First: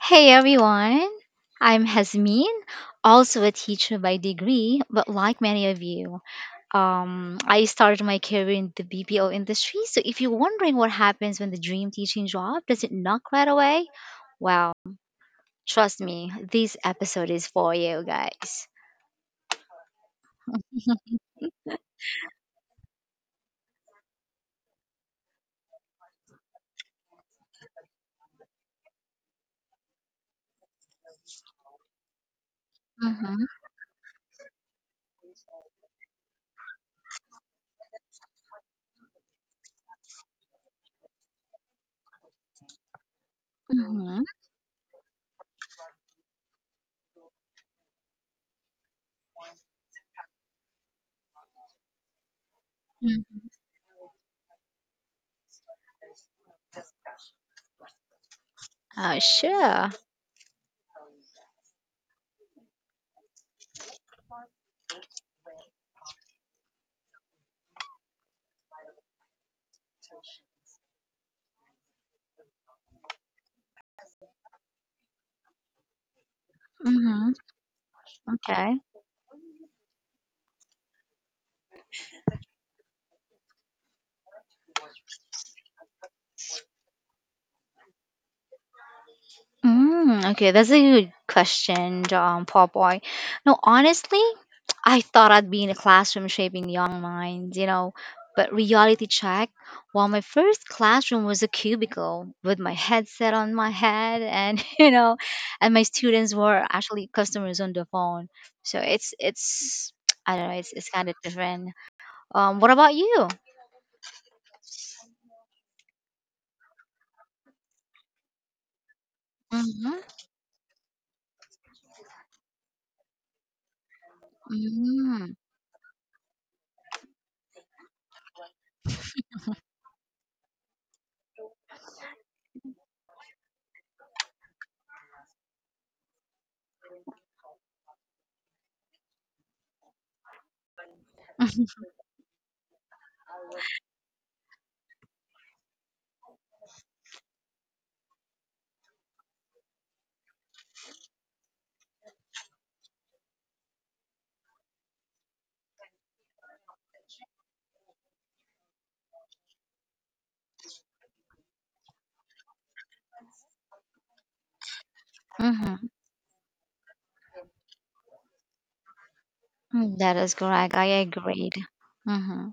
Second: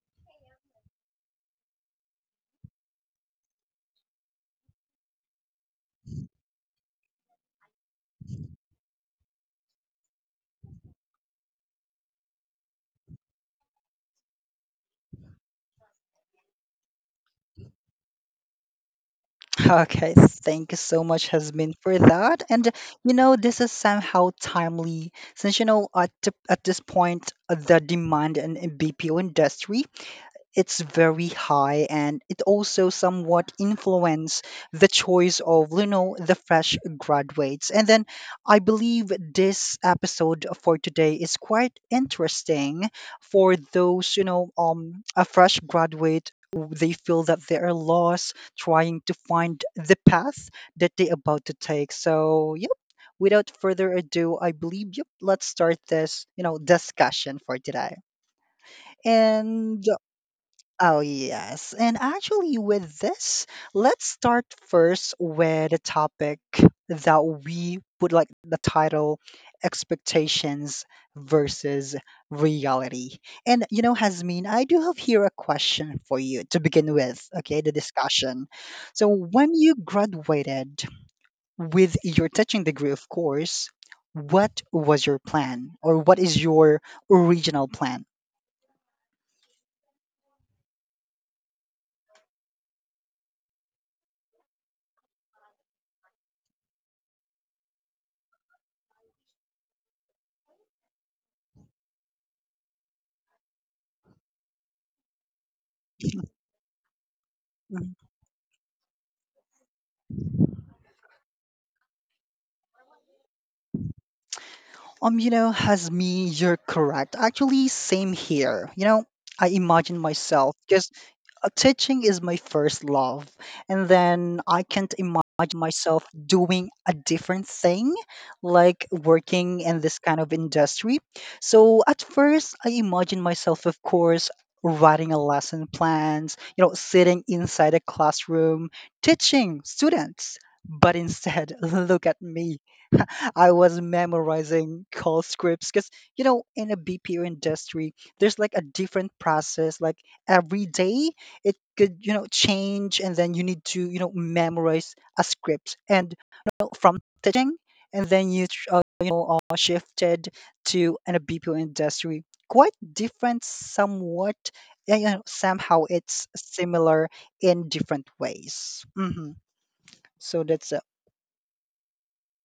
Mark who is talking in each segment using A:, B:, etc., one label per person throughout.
A: Hey everyone, I'm Hasmin, also a teacher by degree, but like many of you, I started my career in the BPO industry. So if you're wondering what happens when the dream teaching job doesn't knock right away, well, trust me, this episode is for you guys.
B: Okay, thank you so much, Hasmin, for that. And this is somehow timely since at this point, the demand in BPO industry, it's very high, and it also
A: Mm-hmm.
B: somewhat influence the choice of the fresh graduates. And then I believe this episode for today is quite interesting for those
A: Mm-hmm.
B: a fresh graduate. They feel that they are lost trying to find the path that they about to take. So yep,
A: Mm-hmm.
B: without further ado, I believe yep, let's start this discussion for today.
A: Uh,
B: And
A: sure.
B: oh, yes. And actually, with this, let's start first with a topic that we would like the title Expectations versus Reality. And, you know, Hasmin, I do have here a question for you to begin with,
A: Mm-hmm.
B: okay, the discussion.
A: Okay.
B: So, when you graduated with your teaching degree, of course, what was your plan or what is your original plan?
A: Okay, that's a good question, Paul Boy. No, honestly, I thought I'd be in a classroom shaping young minds, you know, but reality check. Well, my first classroom was a cubicle with my headset on my head, and you know, and my students were actually customers on the
B: Mhm.
A: phone. So it's I don't know, it's kind of different. What about you?
B: Has me, you're correct. Actually, same here. I imagine
A: Mm-hmm.
B: myself just, teaching is my first love, and then I can't imagine
A: Mm-hmm.
B: myself doing a different thing, like working in this kind of industry. So at first, I imagine myself, of course, writing a lesson plans, sitting inside a classroom, teaching students. But instead, look at me. I was memorizing call scripts because, in a BPO industry, there's like a different process. Like every day, it could, change, and then you need to, memorize a script. And from teaching, and then you shifted to an a BPO industry. Quite different, somewhat. Yeah,
A: Mm-hmm.
B: somehow it's similar in different ways.
A: That is
B: So
A: correct.
B: that's
A: I agreed. Mm-hmm.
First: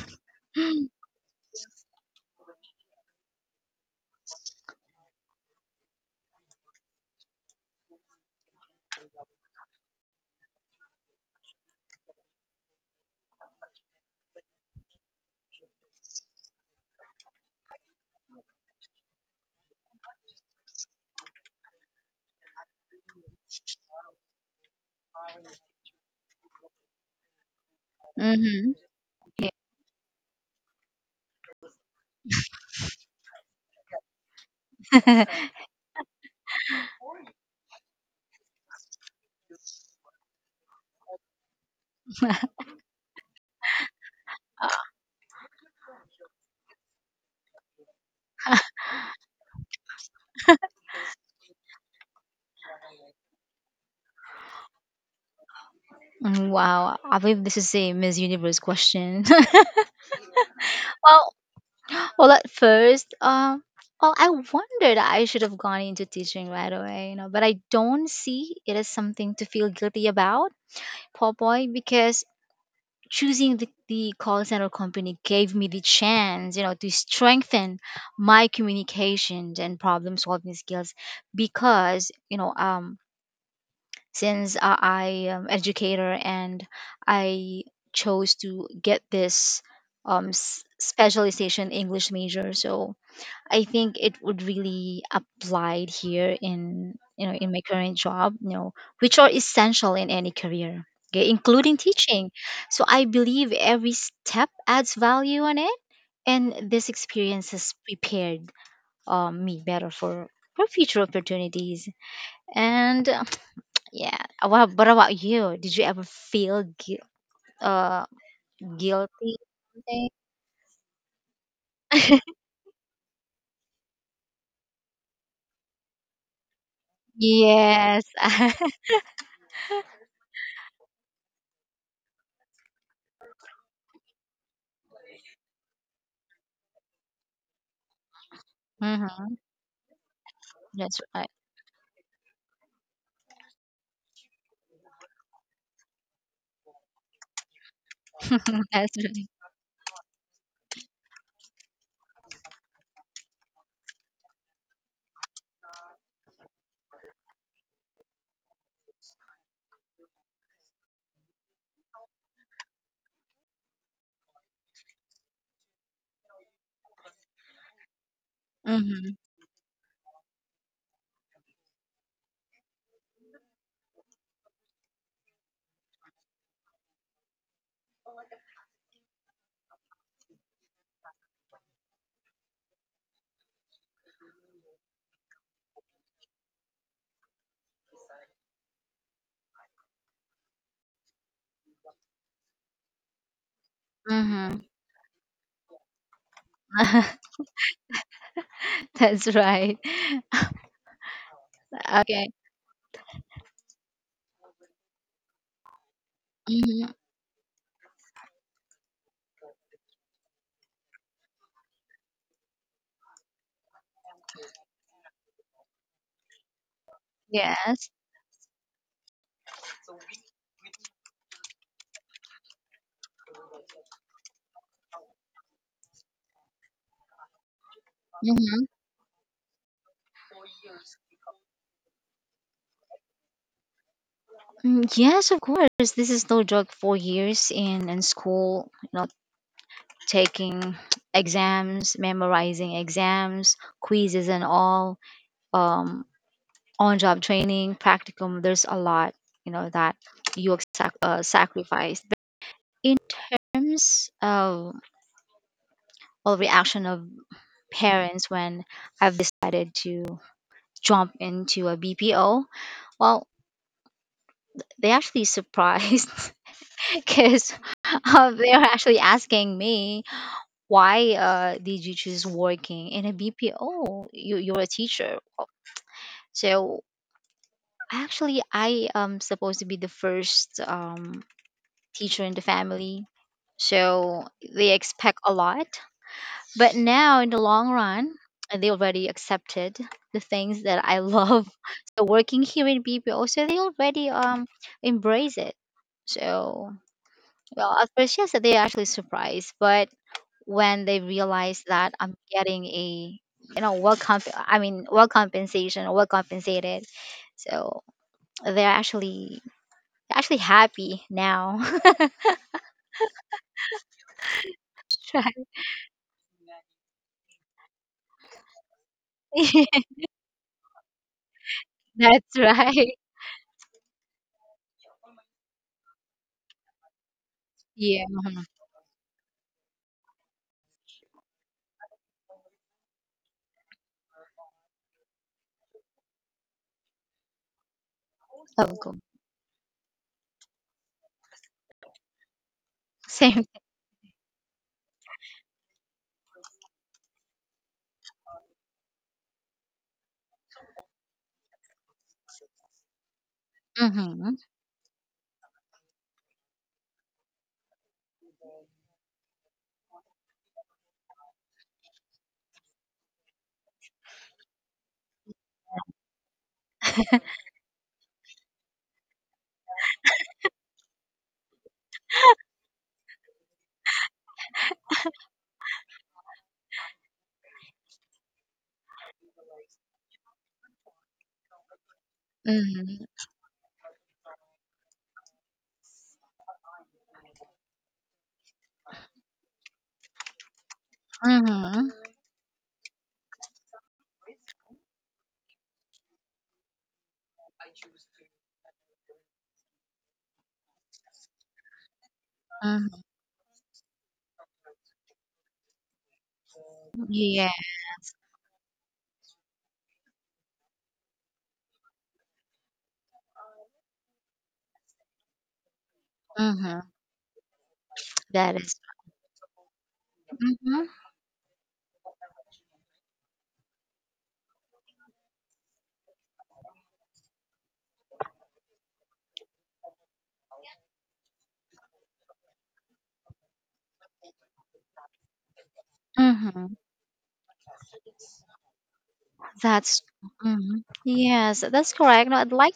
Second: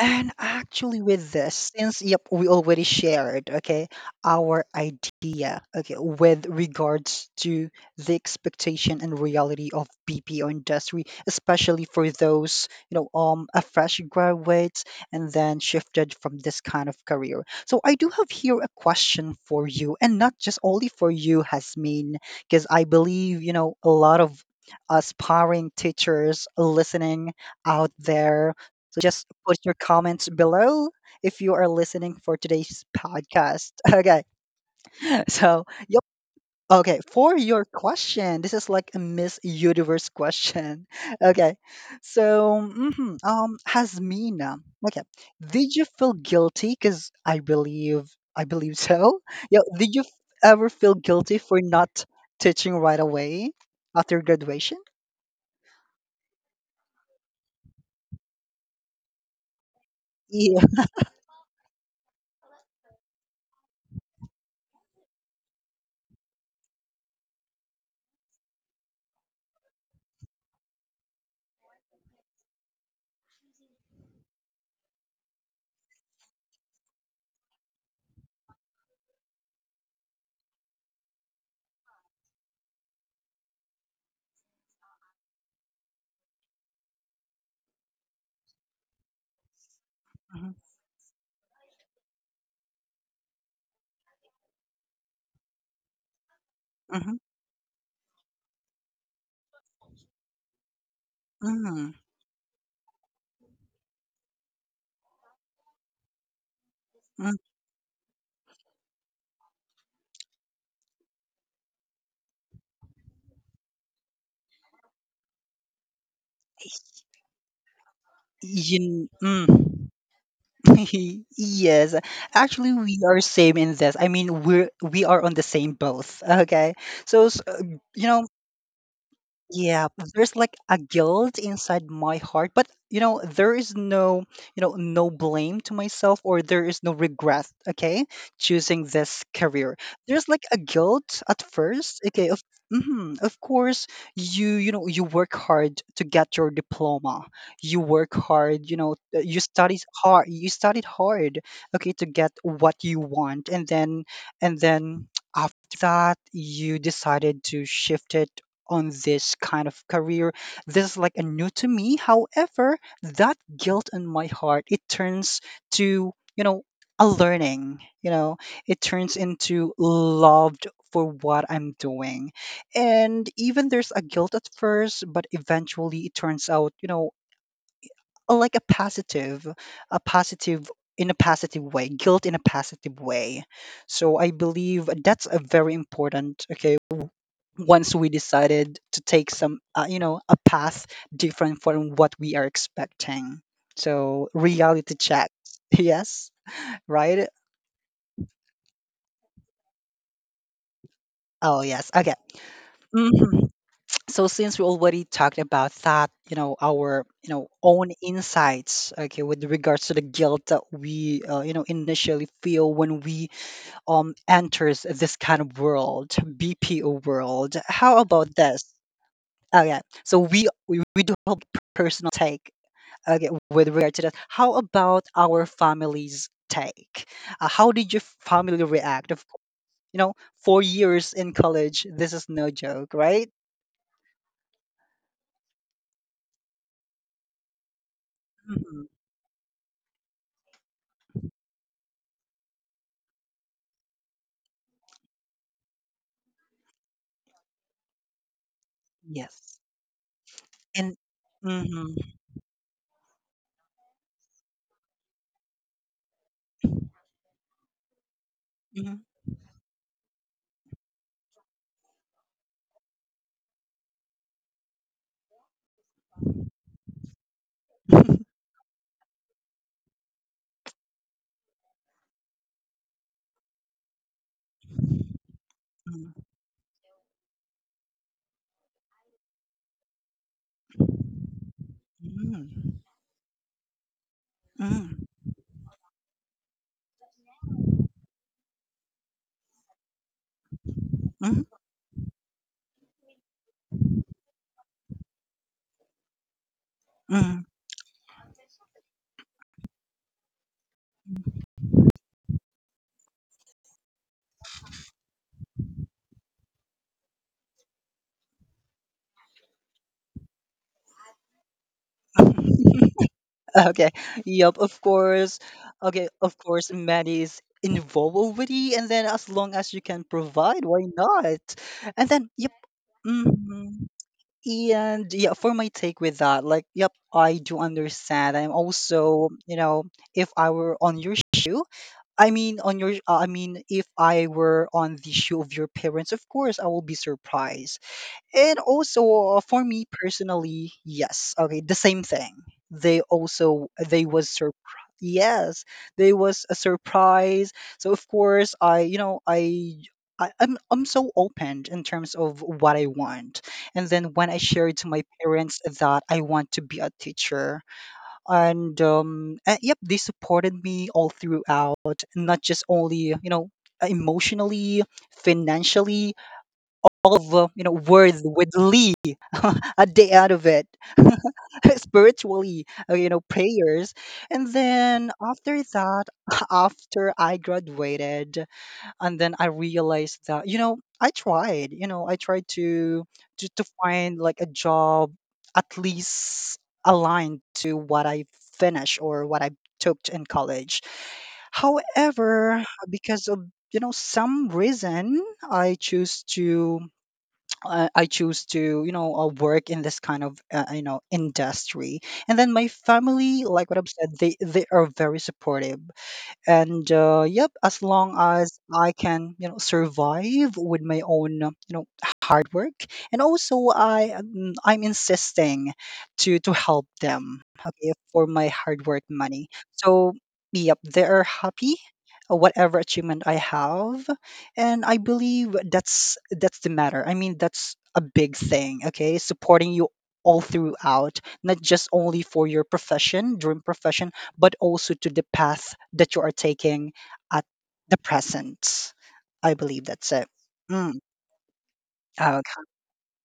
B: And actually, with this, since yep, we already shared, okay, our idea, okay, with regards to the expectation and reality of BPO industry, especially for those, a fresh graduates and then shifted from this kind of career. So I do have here a question for you, and not just only for you, Hasmin, because I believe, a lot of aspiring teachers listening out there,
A: Mm-hmm.
B: so just put your comments below if you are listening for today's podcast. Okay. So, yep. Okay. For your question, this is like a Miss Universe question. Okay. So, Hasmina. Okay. Did you feel guilty? Because I believe so. Yeah. Did you ever feel guilty for not teaching right away after graduation?
A: Wow, I believe this is a Miss Universe question.
B: Yeah.
A: well, Well, at first, well, I wondered I should have gone into teaching right away, you know, but I don't see it as something to feel guilty about, poor boy, because choosing the call center company gave me the chance, you know, to strengthen my communications and problem solving skills because, you know, since I am educator and I chose to get
B: Mm-hmm.
A: specialization English major, so I think it would really apply here in
B: Mm-hmm.
A: you know in my current job, you know, which are essential in any career, okay,
B: Mm-hmm.
A: including teaching. So I believe every step adds value on it, and this
B: Mm.
A: experience has prepared me better for future opportunities. And yeah, what about you? Did you ever feel uh,
B: You,
A: guilty?
B: mm. Yes, actually, we are same in this. I mean, we are on the same boat. Okay, so, s- uh, you
A: Yes.
B: know, yeah, there's like a guilt inside my heart, but there is no, no blame to myself, or there is no regret, okay, choosing this
A: Mhm.
B: career. There's like a guilt
A: That's
B: at
A: right.
B: first, okay, of mhm, of course, you work hard to get your diploma. You work hard,
A: That's
B: you
A: right.
B: studied hard, okay, to get what you want, and then and then after that you decided to shift it on this kind of career. This is like a new to me. However, that guilt in my heart, it turns to, a learning, it turns
A: Mm-hmm.
B: into loved for what I'm doing. And even there's a guilt at first, but eventually it turns out, like a positive, a positive in a positive way, guilt in a positive way. So I believe that's a very important, okay, once we decided to take some a path different from what we are expecting. So,
A: Mm-hmm.
B: reality check. Yes. Right.
A: That's right.
B: Oh yes, okay.
A: Okay.
B: hmm so since we already talked about that, our
A: Hmm.
B: own insights, okay, with regards to the guilt that we initially feel when we enters this kind of world, BPO world. How
A: Yes.
B: about this? Okay, so we do have personal take. Okay, with regard to that, how about our family's take? How did your family react? Of course, you know, 4 years in college, this is no joke, right?
A: Hmm. Yes, of course. This is no joke. 4 years in
B: hmm
A: school, you know, taking exams, memorizing exams, quizzes, and all. Um, on-job training, practicum. There's a lot,
B: Yes.
A: you know, that you
B: And mm-hmm,
A: sacrifice. But in terms of well, reaction of parents
B: mm-hmm,
A: when I've decided to jump into a BPO, well, they actually surprised because they're actually asking me why did you choose working in a BPO? You're a teacher, so actually I am supposed to be the first teacher in the family, so
B: mm,
A: they expect a lot. But now in the long run, they already accepted the things that I
B: mm,
A: love. So working here in BPO, so they already embrace it. So
B: mm.
A: well, at first, yes, they actually surprised, but when they realize that I'm getting a, you know, well compensation or well compensated, so they're actually happy now.
B: Okay. Yep, of course. Okay, of course, money is involved already, and then as long as you can provide, why not? And then, yep.
A: That's right.
B: And yeah, for my take with that, like, yep, I do understand.
A: Yeah,
B: I'm also, if I were on your shoe. I mean, on your, I mean, if I were on the shoe of your parents, of course, I will be surprised. And
A: of
B: also,
A: course.
B: for me personally, yes. Okay, the same thing. They also,
A: Same.
B: they was surprised. Yes, they was a surprise. So of course, I you know I. I, I'm so open in terms of what I want. And then when I
A: Mm-hmm.
B: shared to my parents that I want to be a teacher, and yep, they supported me all throughout, not just only emotionally, financially, of words with Lee, a day out of it, spiritually, prayers. And then after that, after I graduated, and then I realized that, I tried, to
A: Mm-hmm.
B: to find like a job at least aligned to what I finished or what I took in college.
A: Mm-hmm.
B: However, because of some reason, I choose to, work in this kind of, industry. And then my
A: Mm-hmm.
B: family, like what I've said, they are very supportive. And yep, as
A: Yeah.
B: long as I can, survive with my own, hard work. And also I, I'm insisting to help
A: Mm-hmm.
B: them, okay, for my hard work
A: That is.
B: money. So yep, they are
A: Mm-hmm.
B: happy, whatever achievement I have. And I believe that's the matter. I mean, that's a big thing, okay, supporting you all throughout, not just only for your profession, dream profession, but also to the path that you are taking
A: Mm-hmm.
B: at the present. I believe that's it.
A: That's.
B: Mm.
A: Mm-hmm. Yes, that's
B: Okay.
A: correct. No, I'd like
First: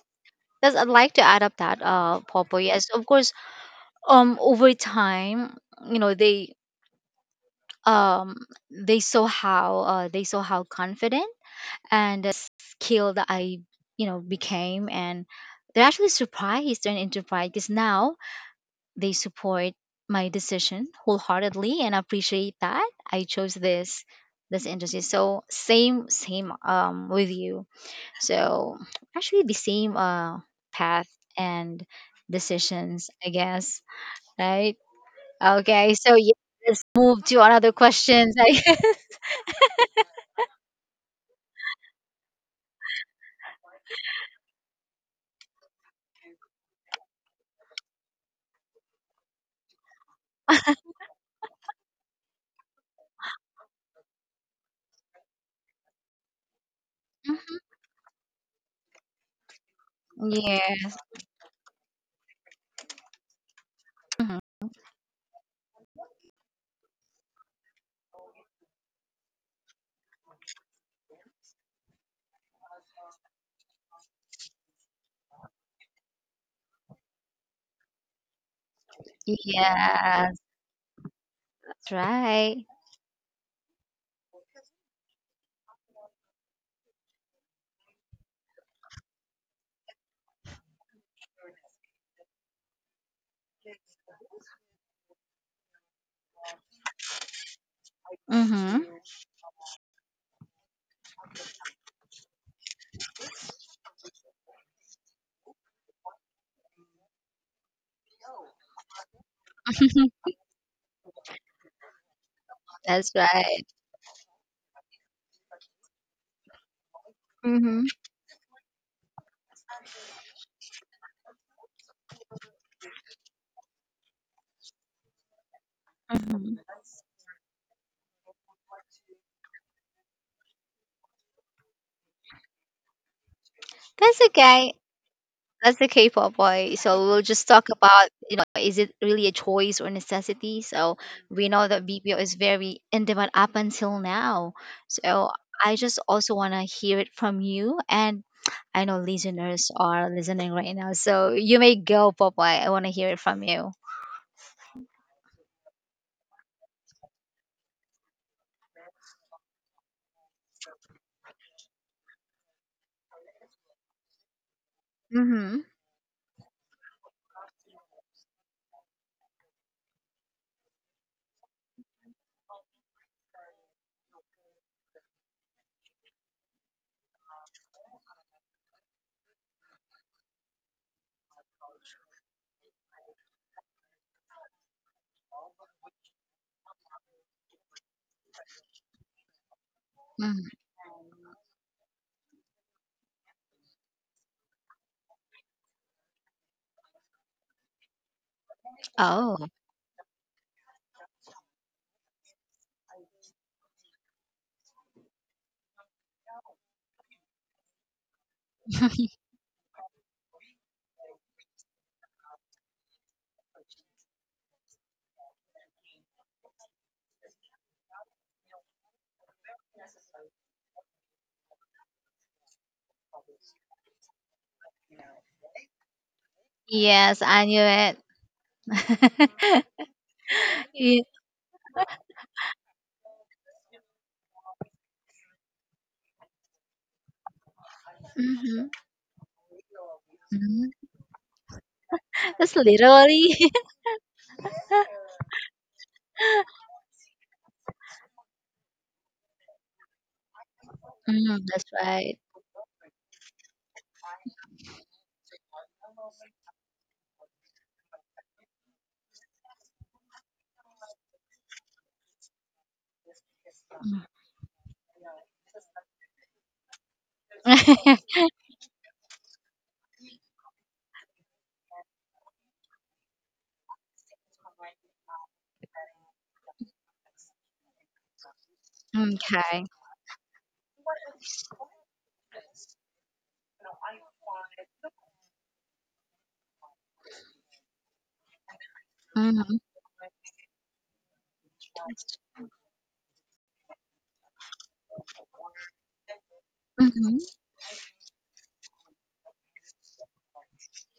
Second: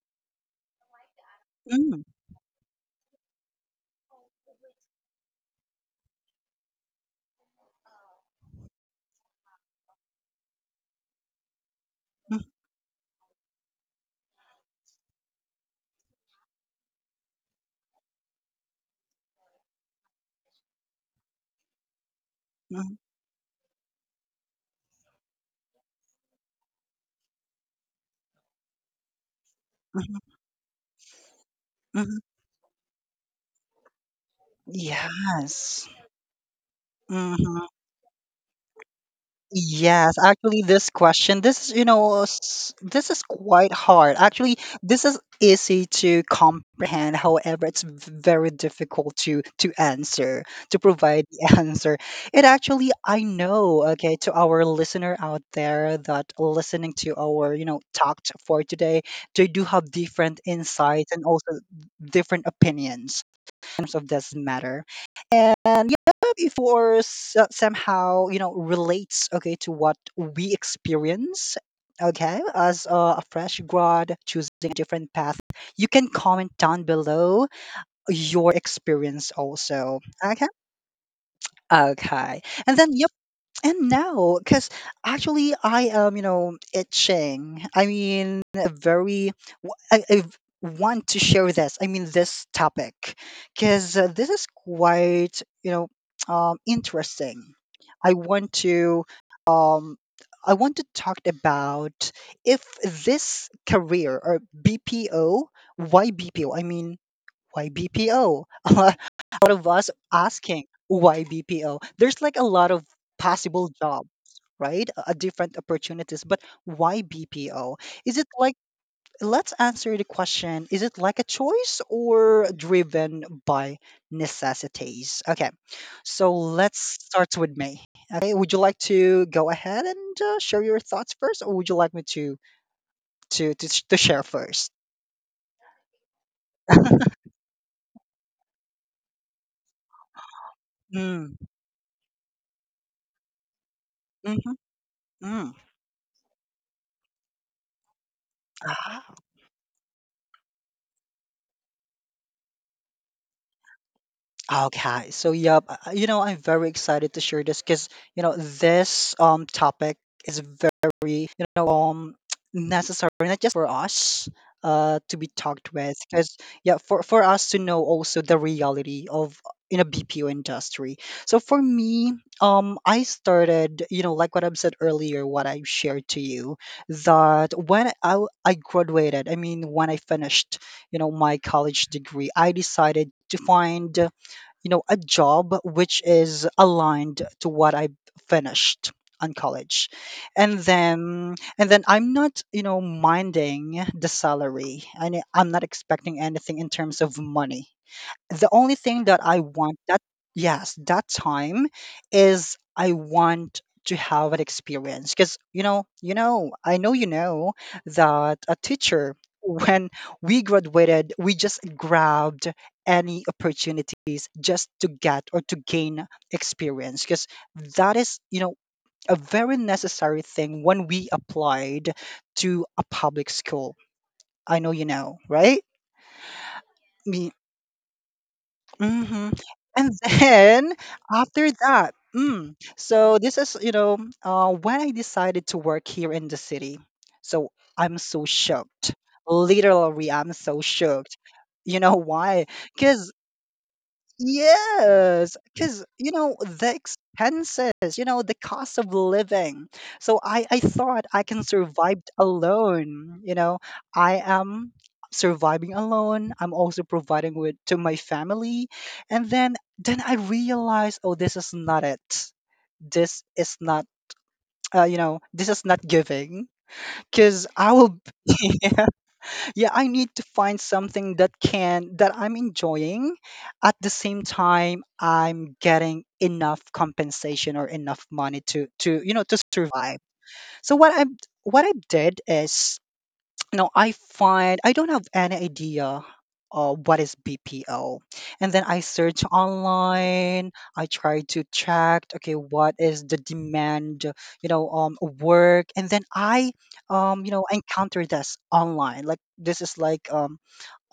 A: Yes, I'd like to add up that
B: Mm.
A: Popo. Yes, of course. Over time, you know um they saw how confident and
B: Mm,
A: skilled I you know became, and they're actually surprised and into pride because now they support my decision wholeheartedly and appreciate that
B: mm,
A: I chose this industry. So same with you. So actually the same
B: mhm,
A: path and
B: mhm.
A: decisions, I guess, right? Okay,
B: Yes.
A: so yeah, let's move to
B: hmm
A: another question.
B: Yes, actually, this question, this is, this is quite hard. Actually, this is easy to comprehend. However, it's very difficult to answer, to provide the answer. It actually, I know, okay, to our listener out there that listening to our, talked for today, they do have different
A: Like, yes.
B: insights and also different opinions, terms of
A: Mhm.
B: doesn't matter. And yeah, if you're somehow, relates, okay, to what we experience, okay, as a fresh grad choosing a different path, you can comment down below your experience also,
A: Yes,
B: okay?
A: that's
B: Okay.
A: right.
B: And then, yep. And now, because actually I am, itching. I mean, very, I want to share this. I mean, this topic, because this is quite, interesting. I want
A: Mm-hmm.
B: to, um, I want to talk about if this career or BPO, why BPO? I mean, why BPO? A lot of us asking why BPO. There's like a lot of
A: That's right.
B: possible jobs, right? Different opportunities, but why BPO?
A: Mm-hmm.
B: Is it like, let's answer the question, is it like a choice or driven by necessities? Okay. So
A: Mm-hmm.
B: let's start with me. Okay, would you like to go ahead and share your thoughts first, or would you like me to to
A: That's
B: share
A: okay.
B: first?
A: That's okay, Popeye. So we'll just talk about, you know, is it really a choice or necessity? So
B: Mm.
A: we know that BPO is very in demand up until now.
B: Mm-hmm.
A: So
B: Mm.
A: I just also want to hear it from you. And I know
B: Ah.
A: listeners are listening right now. So you may go, Popeye. I want to hear it from you.
B: Okay, so yep, I'm very excited to share this because this topic is very, necessary, not just for us to be
A: Mm-hmm.
B: talked with, because yeah, for us to know also the reality of in a BPO industry. So for me, I started, like what I've said earlier, what I shared to you, that when I graduated, I mean when I finished, my college degree, I decided to find, a job which is aligned to what I finished on college.
A: Hmm.
B: And then I'm not, minding the salary. And I'm not expecting anything in terms of money. The only thing that
A: Oh,
B: I want that, yes, that time, is I want to have an experience because I know that a teacher when we graduated, we just grabbed any opportunities just to get or to gain experience because that is a very necessary thing when we applied to a public school. I know, you know, right?
A: yes,
B: Me.
A: I knew
B: Mhm.
A: it.
B: And then
A: Yeah.
B: after that, so this is, when I decided to work here in the city. So I'm so
A: Mm-hmm.
B: shocked. Literally, I'm so
A: Hmm.
B: shocked. You know why?
A: That's
B: Because,
A: literally.
B: yes, because you know the expenses, you know the cost of living. So I thought I can
A: That's
B: survive
A: right.
B: alone. I am surviving alone. I'm also providing with to my family, and then I realized, oh, this is not it. This is not. You know, this is not giving because I
A: Mm.
B: will. Yeah, I need to find something that can that I'm enjoying at the same time I'm getting enough compensation or enough money to to
A: okay.
B: survive. So what I did is no, I find I don't have any idea what is BPO. And then I search
A: Mm-hmm.
B: online. I try to check, okay, what is the demand, you know, work. And then you know, encounter this online. Like this is like um,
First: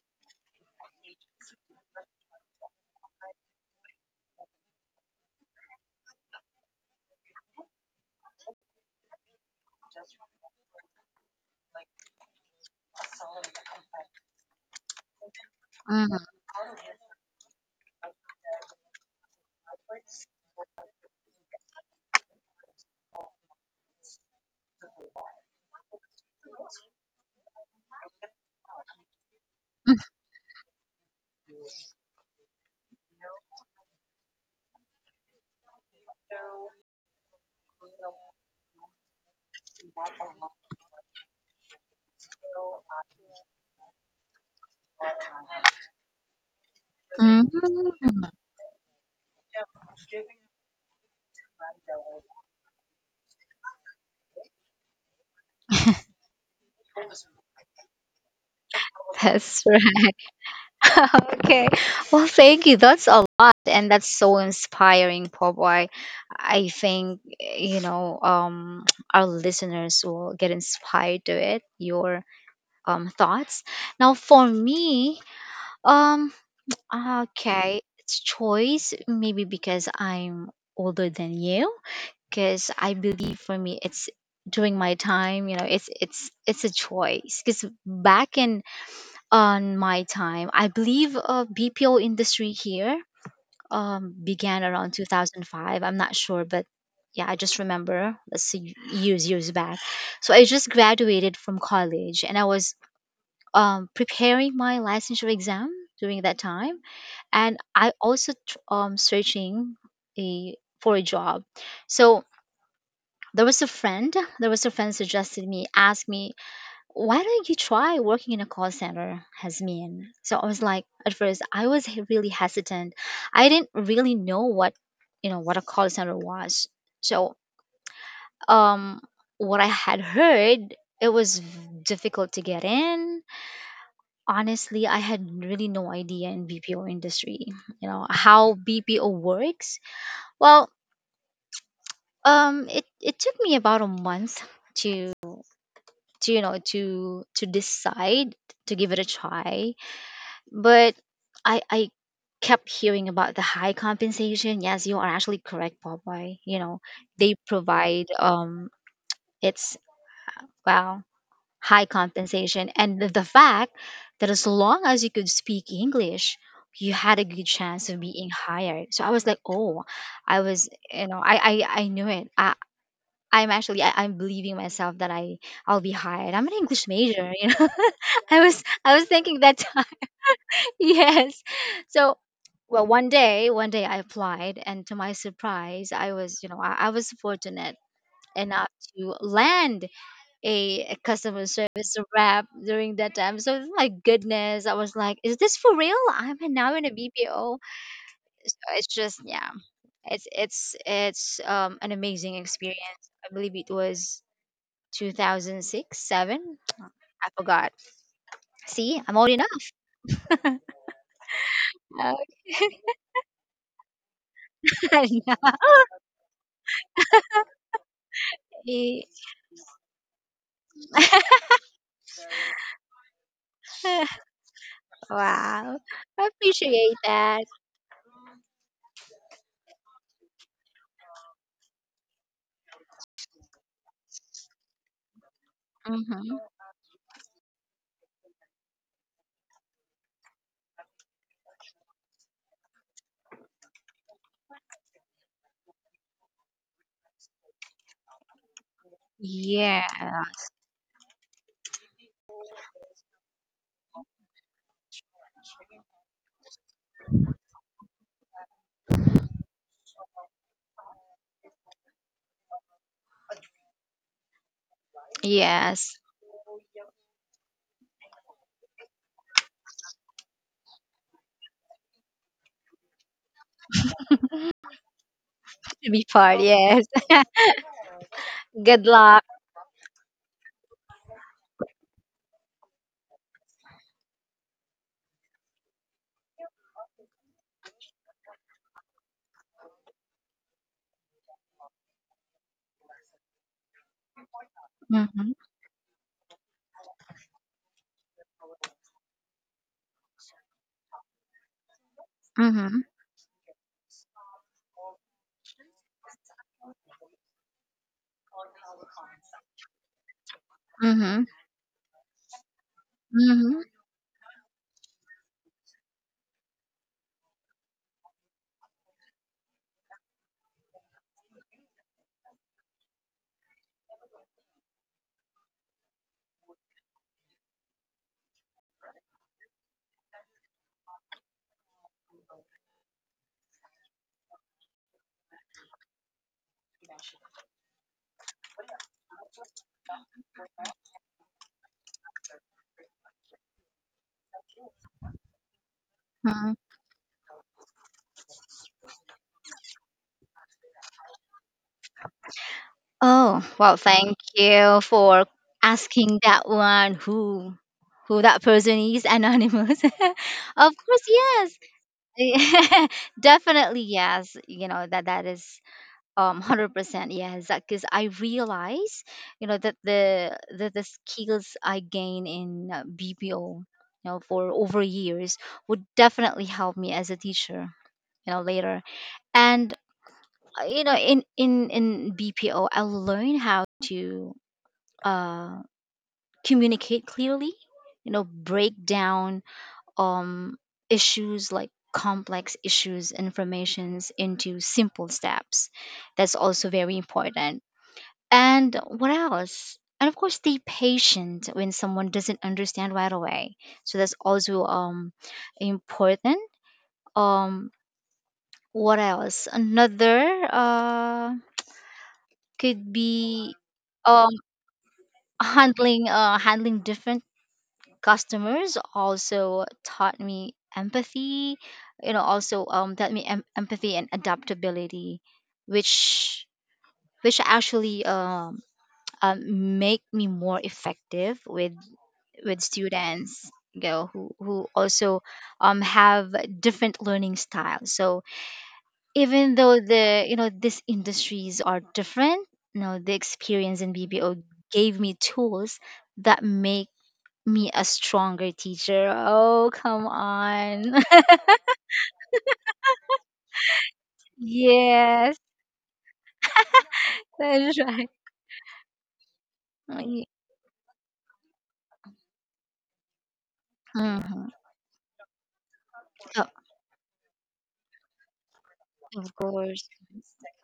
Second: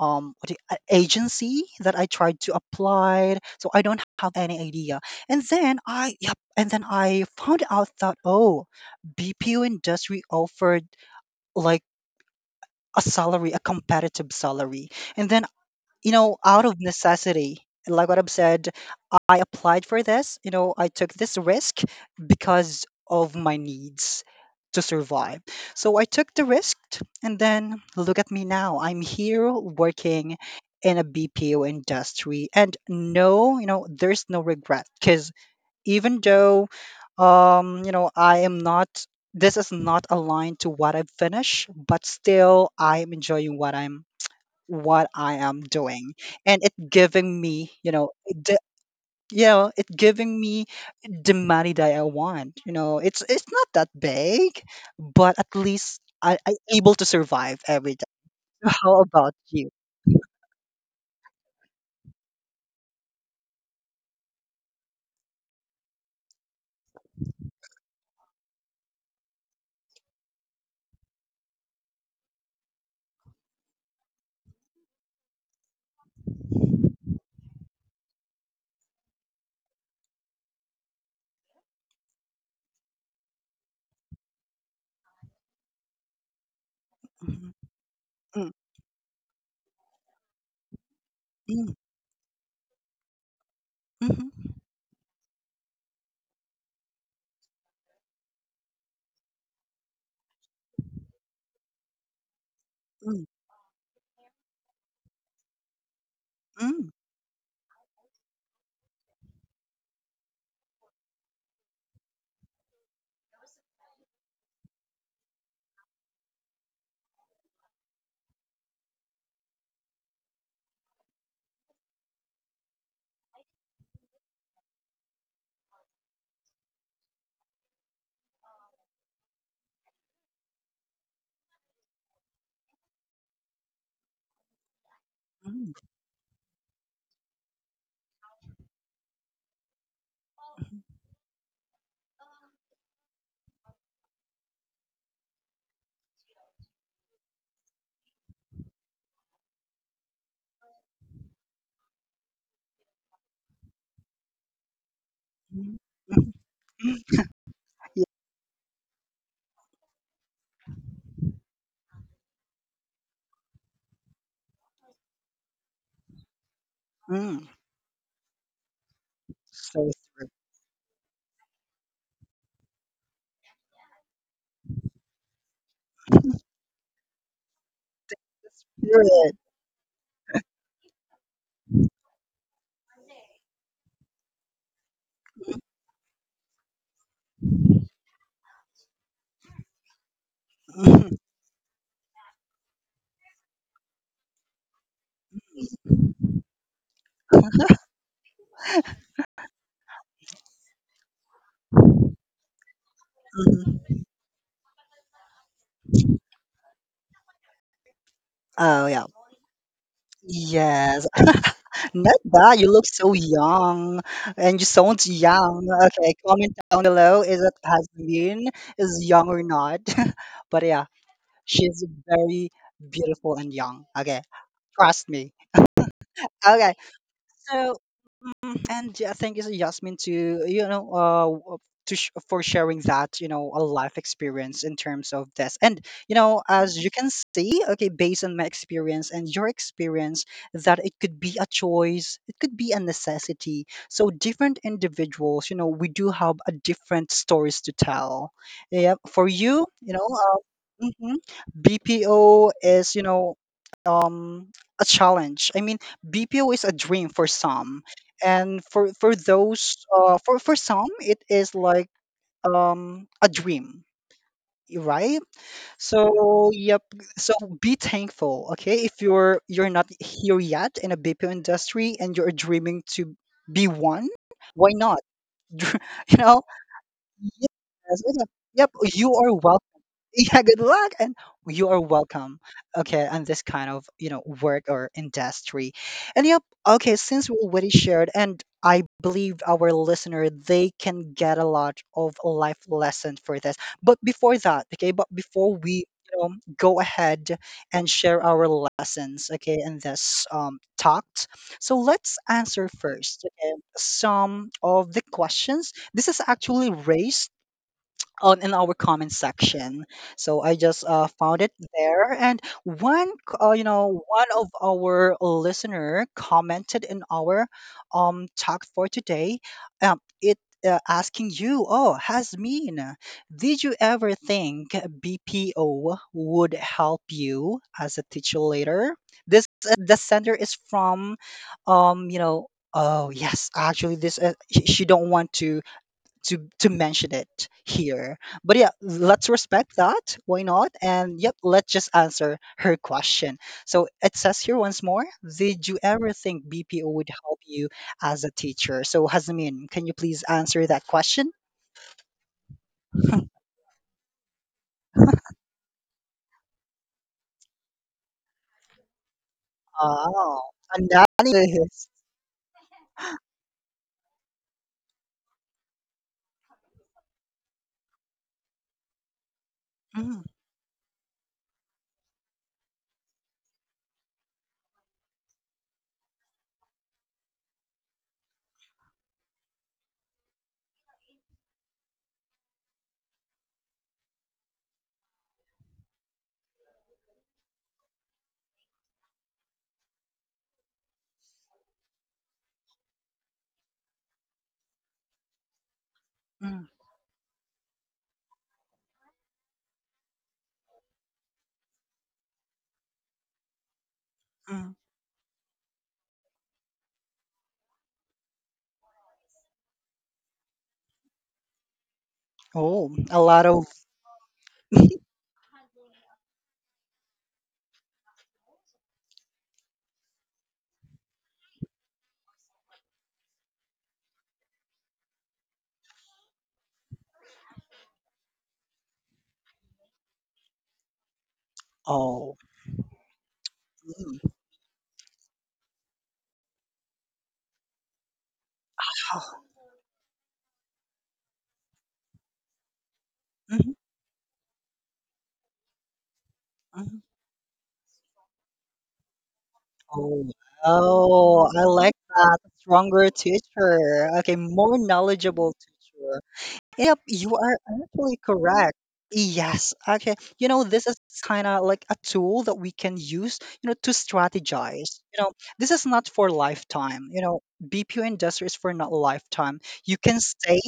B: um, what agency that I tried to apply. So I don't have any idea. And then I found out that oh, BPO industry offered like a salary, a competitive salary. And then, you
A: Mm-hmm.
B: know, out of necessity, like what I've said, I applied for this, you know, I took this risk because of my needs to survive. So I took the risk, and then look at me now. I'm here working in a BPO industry, and no, you know, there's no regret because even though you know, I am not, this is not aligned to what I've finished, but still I am enjoying what I am doing, and it giving
A: Mm,
B: me the, you know, it giving me the money that I want. You know, it's not that big, but at least I able to survive every day. How about
A: that's
B: you?
A: right. okay. Well, thank you. That's a lot, and that's so inspiring, Pope. I think you know, our listeners will get inspired to it. Your thoughts. Now, for me, um, okay, it's choice. Maybe because I'm older than you, because I believe for me, it's during my time. You know, it's a choice.
B: Mhm,
A: Because back
B: mm,
A: in on my time. I believe
B: mm,
A: BPO industry here began around 2005. I'm not sure, but yeah, I just remember. Let's see, years back. So I just graduated from college, and I was
B: mhm,
A: preparing my licensure exam during that
B: mm,
A: time,
B: mm,
A: and I also searching a for a job. So there was a friend. There was a friend suggested me, asked me why don't you try working in a call center, Hasmin? So I was like, at first, I was really hesitant. I didn't really know what, you know, what a call center was. So, um, what I had heard, it was difficult to get in. Honestly, I had really no idea in BPO industry, you know, how BPO works. Well, it took me about a month to, to you know, to decide to give it a try but I kept hearing about the high compensation. Yes, you are actually
B: mm,
A: correct,
B: mm, mhm.
A: Popeye. You know, they provide
B: Yeah,
A: it's well high compensation and the fact that as long as you could speak English, you had a good
B: mm.
A: chance of being hired. So I was like, oh,
B: So.
A: I knew it. I'm believing myself that I'll be hired. I'm an English major, you know. I was thinking
B: Spirit.
A: that. Yes. So, well, one day I applied, and to my surprise, I was, you know, I was fortunate enough to land a
B: Mhm,
A: customer service rep during that time. So, my goodness, I was like, is this for real? I'm now in a BPO. So it's just, yeah, it's an amazing experience. I believe it
B: mhm.
A: was 2006, seven. I forgot.
B: Oh,
A: See,
B: yeah.
A: I'm old enough.
B: Yes. Not bad. You look so young and you sound
A: I
B: young. Okay, comment down below is it has been is young or not. But yeah, she's very beautiful and young.
A: know.
B: Okay, trust me.
A: Wow. I
B: Okay.
A: appreciate that.
B: So, and yeah, thank you, Yasmin, to you know, to for sharing that, you know, a life experience in terms of this. And you
A: Mm-hmm.
B: know, as you can see, okay, based on my experience and your experience, that it could be a choice, it could be a necessity. So different individuals, you know, we do have a different stories to tell. Yeah, for you,
A: Yeah.
B: you know, uh, mhm, BPO is, you know, um a challenge. I mean, BPO is a dream for some, and for those for some, it is like a dream, right?
A: Yes.
B: So yep. So be thankful, okay? If you're not here yet in a BPO industry and you're dreaming to be one, why not?
A: To be
B: You
A: part.
B: know?
A: Yes.
B: Yes. Yep.
A: Good
B: You
A: luck.
B: are welcome. Yeah, good luck, and you are welcome. Okay, and this kind of, you know, work or industry. And yep, okay, since we already shared, and I believe our listener they can get a lot of life lessons for this. But before that, okay, but
A: Mm-hmm.
B: before we you know go ahead and share our lessons, okay, in this talked, so let's answer
A: Mm-hmm.
B: first, okay, some of the questions this is actually raised on in our comment section. So I just
A: Mm-hmm.
B: found it there, and one,
A: Mm-hmm.
B: you know, one of our listener commented in our talk for today. It Asking you, oh, has mean, did you ever think BPO would help you as a teacher later? This the sender is from, you know. Oh yes, actually, this she don't want to to mention it here. But yeah, let's respect that. Why not? And yep, let's just answer her question. So it says here once more, did you ever think
A: Hmm.
B: BPO would help you as a teacher? So Hazmin, can you please answer that question?
A: Oh, well, thank you for asking that one who that person is anonymous. Of
B: Oh,
A: course, yes.
B: analysis.
A: Definitely yes. You know that that is 100% yes because I realize you know
B: Mm,
A: that the skills I gain in BPO you know for over years would definitely help me as a teacher you know later, and you know in in BPO I learn how to uh communicate clearly, you know, break down um issues like complex issues informations into simple steps. That's also
B: mm,
A: very important. And what else? And of course, stay patient when someone doesn't understand right away. So that's also
B: mm.
A: important. Um, what else? Another could
B: Oh, a lot
A: be
B: of
A: um handling different customers also taught me empathy. You know, also taught me empathy and adaptability, which which actually make me more effective with
B: oh.
A: students, you know,
B: Mm.
A: who also have different learning styles, so even though the you know these industries are different, you know the
B: Mhm,
A: experience in BPO gave me tools that make
B: mhm.
A: me a stronger teacher. Oh, come
B: Oh,
A: on.
B: oh, I like that. Stronger teacher. Okay, more
A: Yes,
B: knowledgeable teacher. Yep, you are
A: that's right.
B: actually correct. Yes, okay. You know, this is kind of like a tool that we can use, you know, to
A: Mm-hmm.
B: strategize. You know, this is not for
A: Oh,
B: lifetime. You know, BPO industry is for not
A: of
B: lifetime.
A: course.
B: You can stay,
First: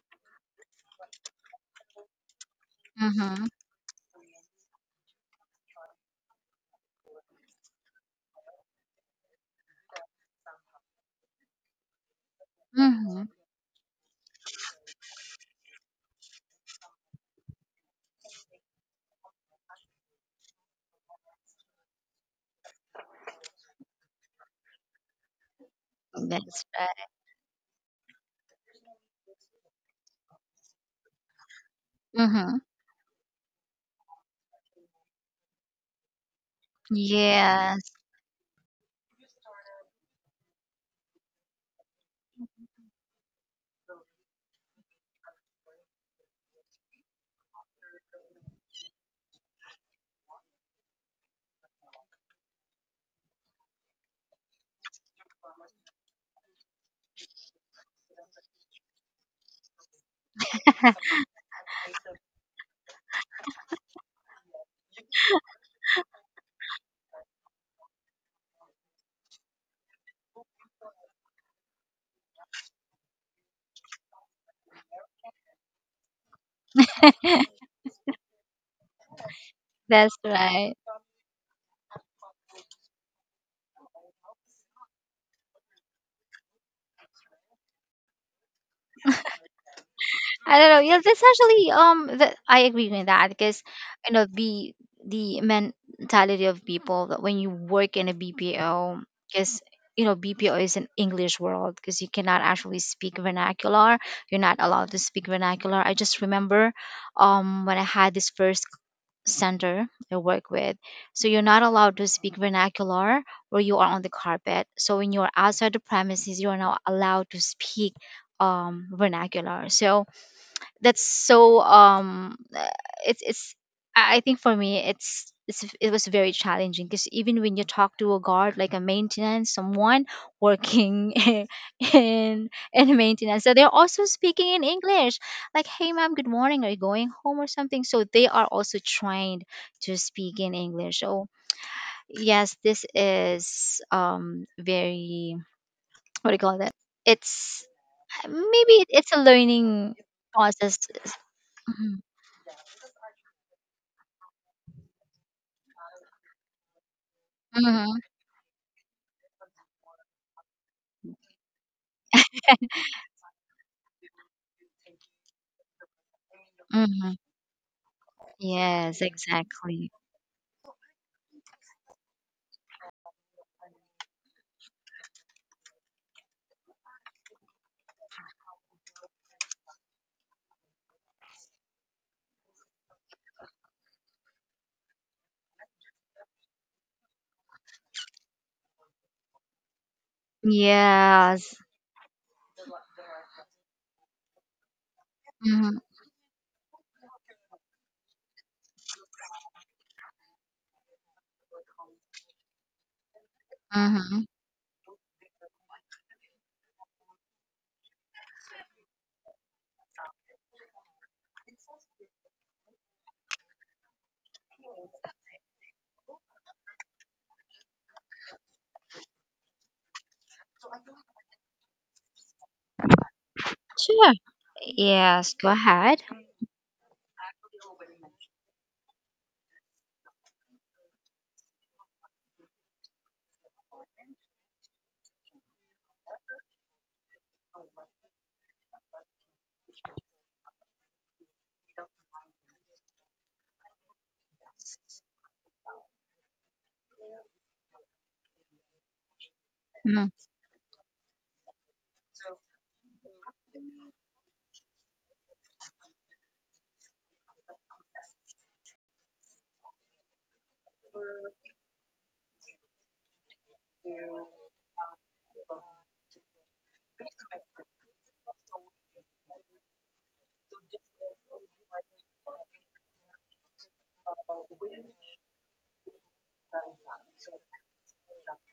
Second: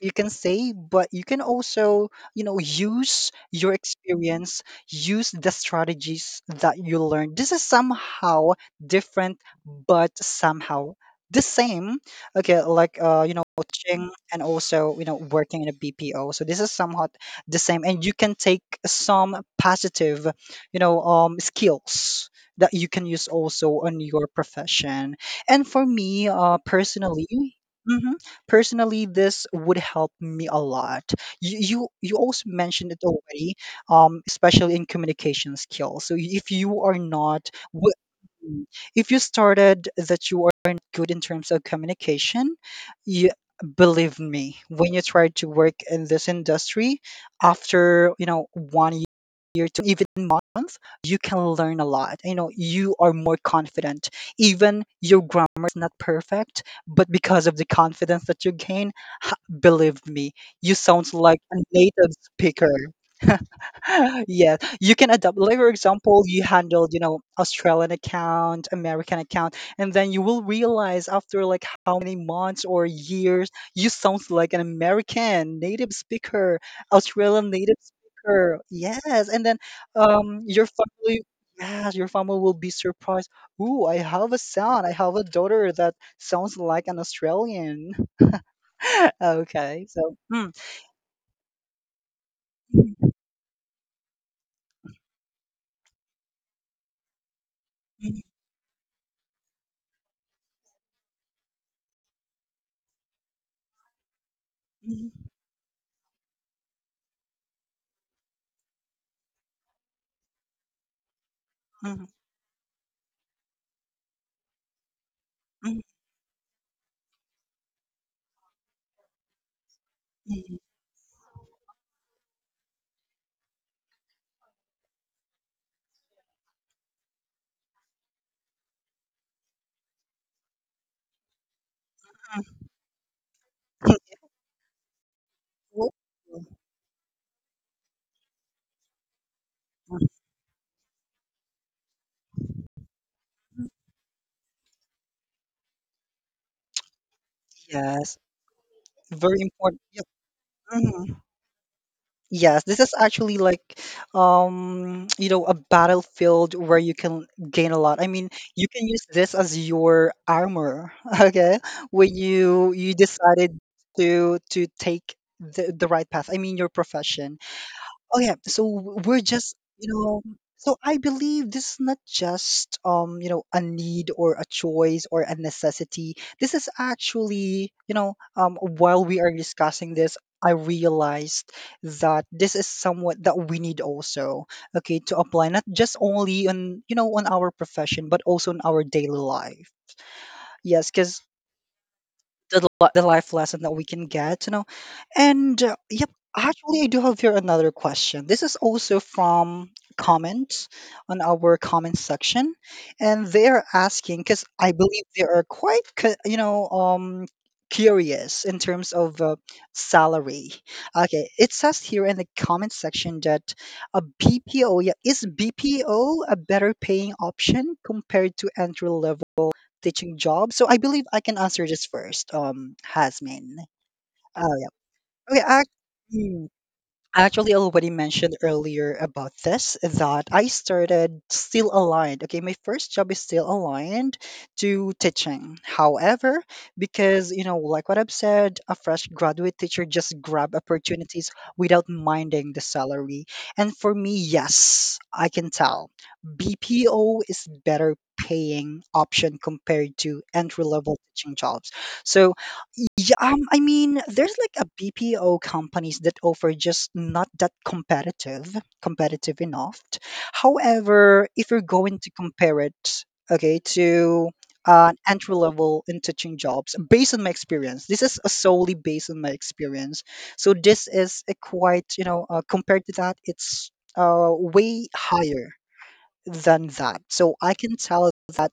B: you can stay, but you can also, you know, use
A: Mm-hmm.
B: your experience, use the strategies that you learned. This is somehow different, but somehow the same. Okay, like
A: Mm-hmm.
B: you know, coaching and also you know working in a BPO. So this is somewhat the same, and you can take some positive, you know, skills that you can use also on your profession. And for me,
A: That's right.
B: personally. Mhm. Personally, this would help me a lot. You also
A: Mm-hmm.
B: mentioned it already, especially in communication skills. So if you are not,
A: Yes.
B: if you started that you are not good in terms of communication, you believe me, when you try to work in this industry, after you know 1 year to even month, you can learn a lot. You know, you are more confident. Even your grammar is not perfect, but because of the confidence that you gain, ha- believe me, you sound like a native speaker. Yes, you can adapt, like for example you handled, you know, Australian account, American account, and then you will realize after like how many months or years you sound like an American native speaker, Australian native speaker. Yes, and then
A: That's
B: your
A: right.
B: family, yes, your family will be surprised. Ooh, I have a son, I have a daughter that sounds like an Australian. Okay, so mm.
A: I don't know. Yeah, that's actually that I agree with that, because you know the mentality of people that when you work in a
B: Mm,
A: BPO, because you know BPO is an English world, because you cannot actually speak vernacular. You're not allowed to speak vernacular. I just remember when I had this first center I work with. So you're not allowed
B: mm,
A: to speak vernacular or you are on the carpet. So when you're outside the
B: mm,
A: premises, you are not allowed to speak vernacular. So
B: mm,
A: that's so it's I think for me it was very challenging, because even when you talk to a guard like a maintenance someone working in maintenance, so they're also speaking in English like, hey ma'am, good morning,
B: mm.
A: are you going home or something. So they are also trained to speak in English. So yes, this is very what do you call that, it's
B: Yes,
A: maybe it's a
B: very important.
A: learning
B: Yep.
A: process.
B: Mhm.
A: Mhm.
B: Yes, this is actually like, you know, a battlefield where you can gain a lot.
A: Mhm.
B: I mean, you can use this as your armor, okay? When you decided to take the right path. I mean, your
A: Mhm.
B: profession. Oh yeah, so
A: Yes,
B: we're just you
A: exactly.
B: know. So I believe this is not just you know a need or a choice or a necessity. This is actually you know while we are discussing this, I realized that this is somewhat that we need also okay to apply not just only on you know on our profession but also in our daily life. Yes, because
A: Yes.
B: the life lesson that we can get, you know. And
A: Mhm.
B: yep, actually, I do have here another question. This is also from comments on our comment section, and they are asking
A: Mhm.
B: because I believe they are quite, you know, curious in terms of salary. Okay, it says here in the comment section that a BPO, yeah, is BPO a better paying option compared to entry level teaching job? So I believe I can answer this first, Hasmin.
A: Sure.
B: Oh yeah.
A: Yes,
B: Okay,
A: go ahead.
B: mm, actually, I actually already mentioned earlier about this that I started still aligned. Okay, my first job is still aligned to teaching. However, because you know, like what I've said, a fresh graduate teacher just grab opportunities without minding the salary. And for me, yes, I can tell BPO is better paying option compared
A: Mm.
B: to entry level teaching jobs. So yeah, I mean, there's like a BPO companies that offer just not that competitive enough. However, if you're going to compare it, okay, to an entry level in teaching jobs, based on my experience, this is solely based on my experience. So this is a quite, you know, compared to that, it's way higher than that. So I can tell that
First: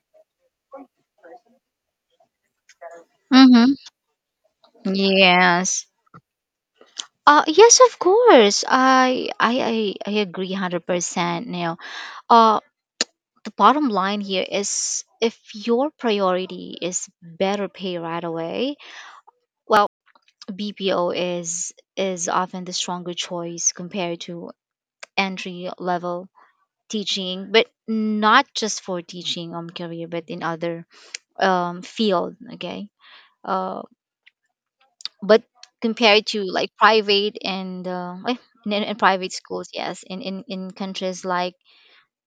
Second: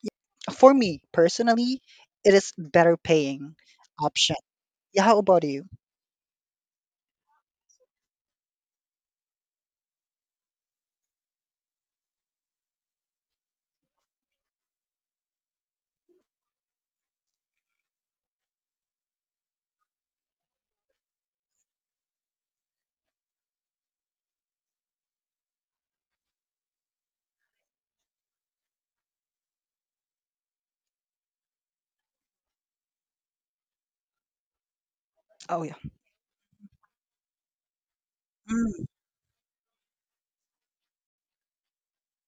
B: for me personally, it is better paying
A: Mhm.
B: option. Yeah, how about you?
A: Yes. Yes, of course. I agree 100% now. Uh, the bottom line here is if your priority is better pay right away, well, BPO is often the stronger choice compared to entry level teaching, but not just for teaching career, but in other field. Okay. uh but
B: Oh, yeah.
A: Compared to like private and in, in
B: Mm,
A: in private schools. Yes, in in countries like,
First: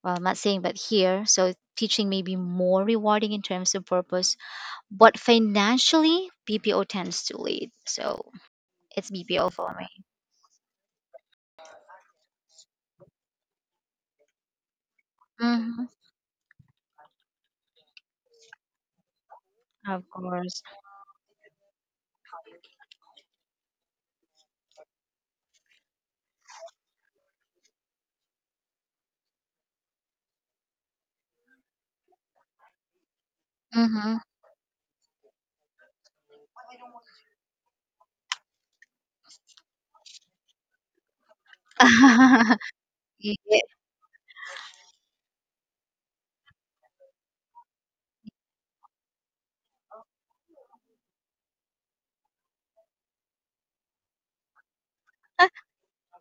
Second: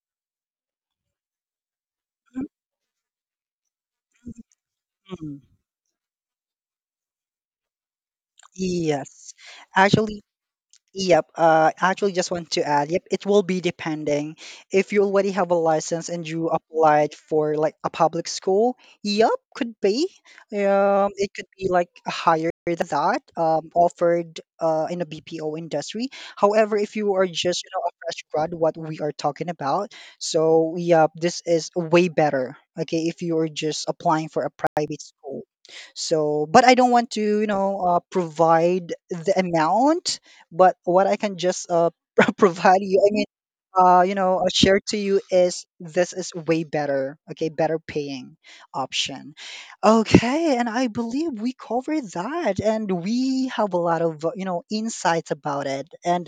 A: well, I'm not saying, but here, so teaching may be
B: mm,
A: more rewarding in terms of purpose, but
B: mm.
A: financially BPO tends to lead. So it's
B: Yes.
A: BPO for me.
B: Actually, yep, actually, just want to add, yep, it will be depending. If you already have a
A: hmm
B: license and you applied for like a public school, yep, could be.
A: of course.
B: It could be like higher than that, offered in a BPO industry. However, if you are just, you know, a fresh grad, what we are talking about, so yep, this is way better. Okay, if you are just
A: Mm-hmm.
B: applying for a private school. So, but I don't want to, you know, provide the amount but what I can just provide you, I mean,
A: Yeah.
B: you know, share to you is this is way better, okay, better paying option. Okay, and I believe we covered that, and we have a lot of you know insights about it, and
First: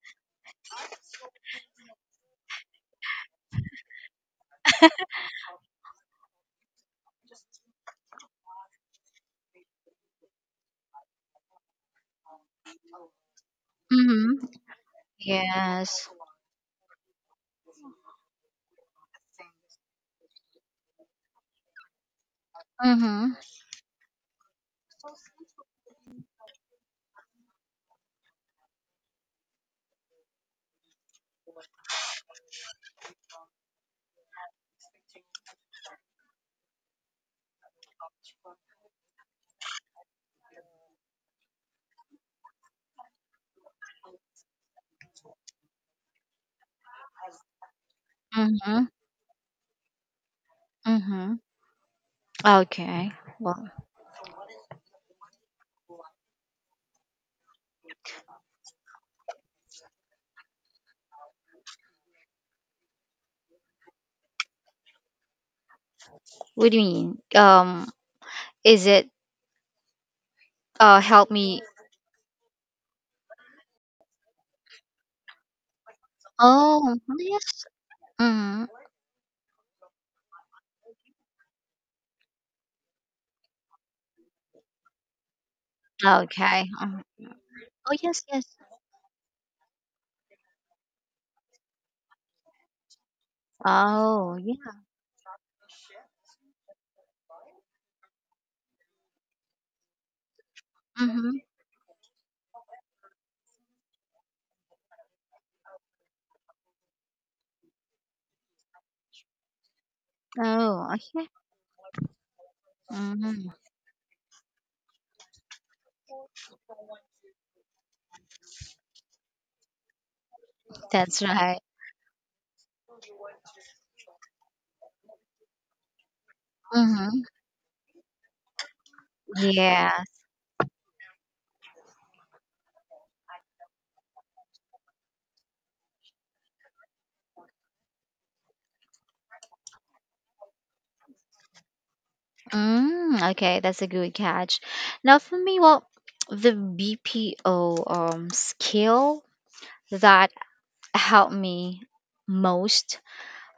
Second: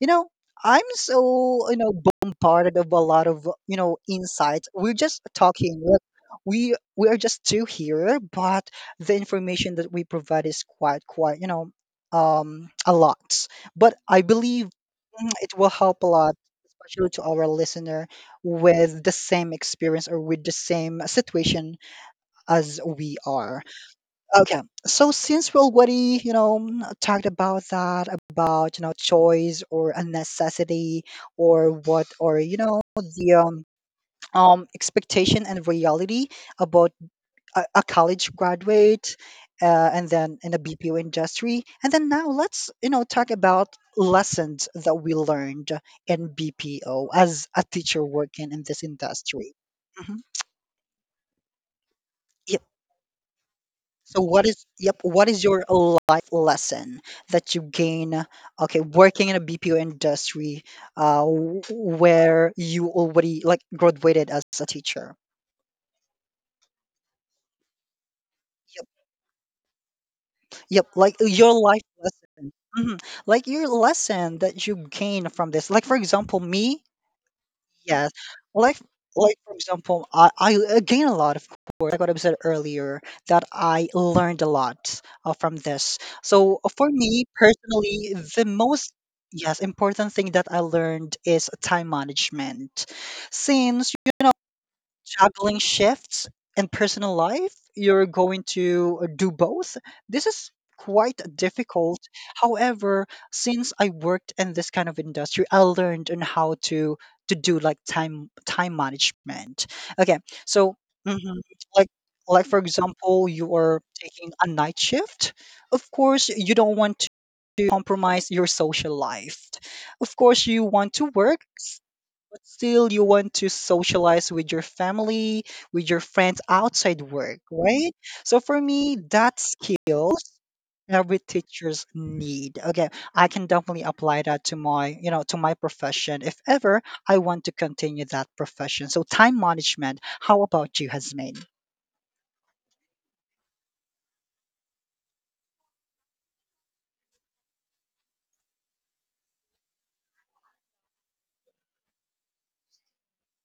B: you know. I'm so bombarded of a lot of insights. We're just talking. We are just two here, but the information that we provide is quite a lot. But I
A: hmm
B: believe it will
A: yes.
B: help a lot, especially to our listener with the same experience or with the same situation as we
A: Mm-hmm.
B: are. Okay, so since we already, talked about that, about, choice or a necessity or what, or, you know, the expectation and reality about a college graduate and then in a BPO industry. And then now let's, talk about lessons that we learned in BPO as a teacher working in
A: Mhm,
B: this industry. Mhm.
A: mhm.
B: Yep.
A: Okay. Well,
B: So what is your life lesson that you gain, okay, working in a BPO industry, where you already like graduated as a teacher?
A: what do you mean? Is
B: Yep.
A: it,
B: Yep,
A: uh,
B: like
A: help
B: your
A: me?
B: life lesson. Mhm. Like your lesson that you gain from this. Like for example, me,
A: Oh, yes.
B: yes.
A: Mhm.
B: Like like for example, I gain a lot of course, like what I said earlier, that I learned a lot from this.
A: Okay.
B: So for me
A: Oh, yes,
B: personally,
A: yes.
B: the most, yes, important thing that I learned is time management, since
A: Oh
B: you
A: yeah.
B: juggling shifts and personal life, you're going to do both. This is quite
A: Mhm.
B: difficult. However, since I worked in this kind of industry, I learned on how to do like time management. Okay, so,
A: Oh, okay.
B: mhm, like, for example,
A: Mhm.
B: you are taking a night shift. Of course, you don't want to compromise your social life. Of course, you want
A: That's
B: to
A: right.
B: work, but still you want to socialize with your family, with your friends
A: Mhm.
B: outside work, right? So for me, that
A: Yes.
B: skills every teachers need. Okay, I can definitely apply that to my, to my profession if ever I want to continue that profession. So time management. How about you, Hasmain?
A: Okay, that's a good catch. Now for me, well, the BPO skill that helped me most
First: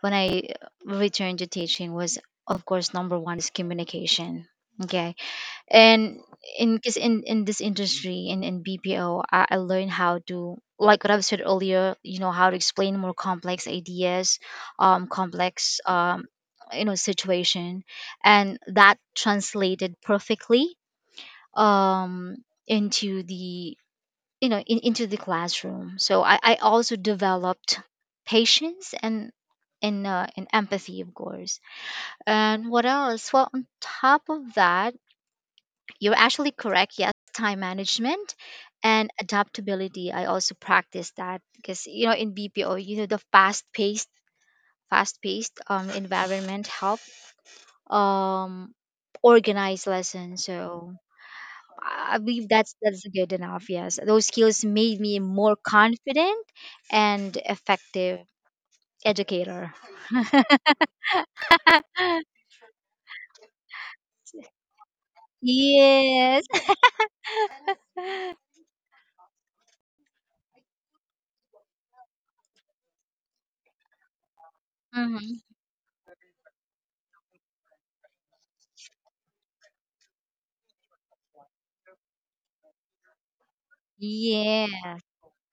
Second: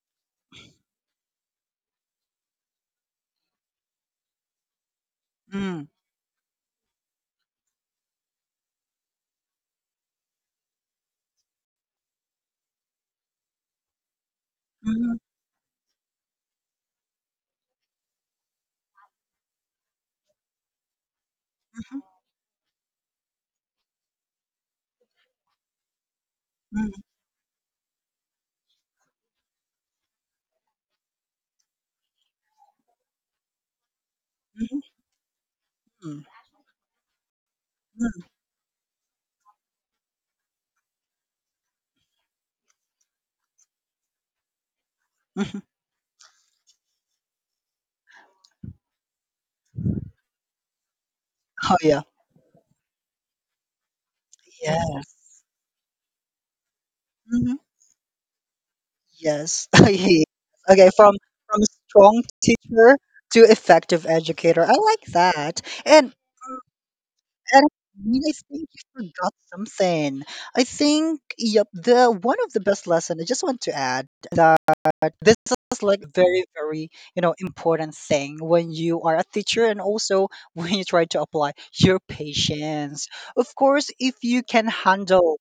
A: when I returned to teaching was, of course, number one is communication. Okay.
B: Mm.
A: And in this industry in BPO, I learned how to, like what I've said earlier, you know, how to explain more complex ideas,
B: Mhm,
A: complex, you know, situation, and that translated perfectly
B: mhm,
A: um into the, into the classroom. So I
B: mhm,
A: also developed patience and and empathy, of course. And what else? Well, on top of
B: mhm,
A: that,
B: mhm,
A: you're
B: mhm.
A: actually correct. Yes, time management and adaptability I also practice, that because you know, in BPO, you know, the fast paced environment help um organize lessons. So
B: Oh yeah.
A: I believe that's good enough. Yes, those skills
B: Yes.
A: made me more confident and
B: Mm-hmm.
A: effective
B: Yes.
A: educator.
B: Yes. Okay, from strong teacher to effective educator. I like that.
A: Yes.
B: And I mean, I think you forgot something. I think, yep, the one of the best lesson I just want to add that this
A: Mm-hmm.
B: is like very important thing when you are a teacher and also when you try to apply your patience. Of course, if you can
A: Yeah.
B: handle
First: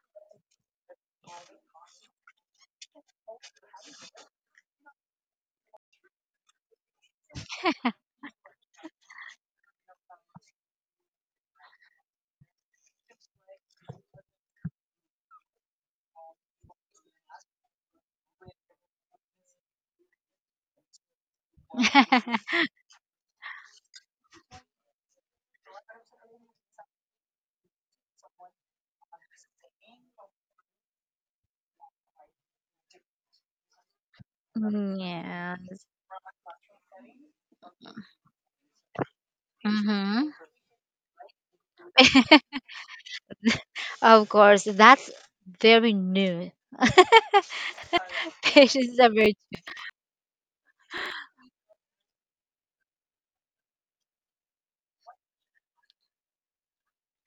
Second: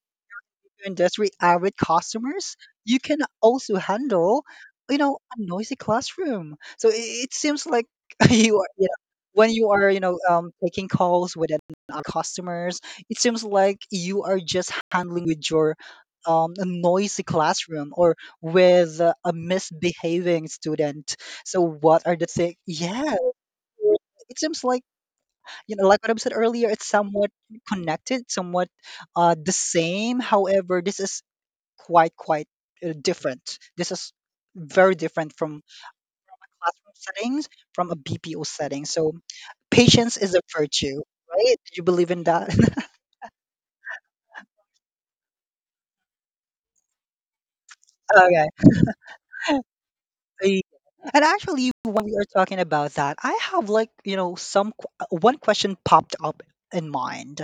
B: industry avid customers, you can also handle, you know, a noisy classroom. So it seems like you are, you know, when you are, you know, taking calls with customers, it seems like you are just handling with your a noisy classroom or with a misbehaving student. So what are the things? Yeah, it seems like, you know, like what I said earlier, it's somewhat connected, somewhat the same. However, this is quite different. This is very different from
A: Yes.
B: classroom settings, from a BPO setting. So patience is a
A: Mm-hmm.
B: virtue, right? Do you believe in that?
A: Of course, that's very new.
B: okay.
A: Patience are very.
B: Yeah. And actually, when we are talking about that, I have like, you know, some one question popped up in mind,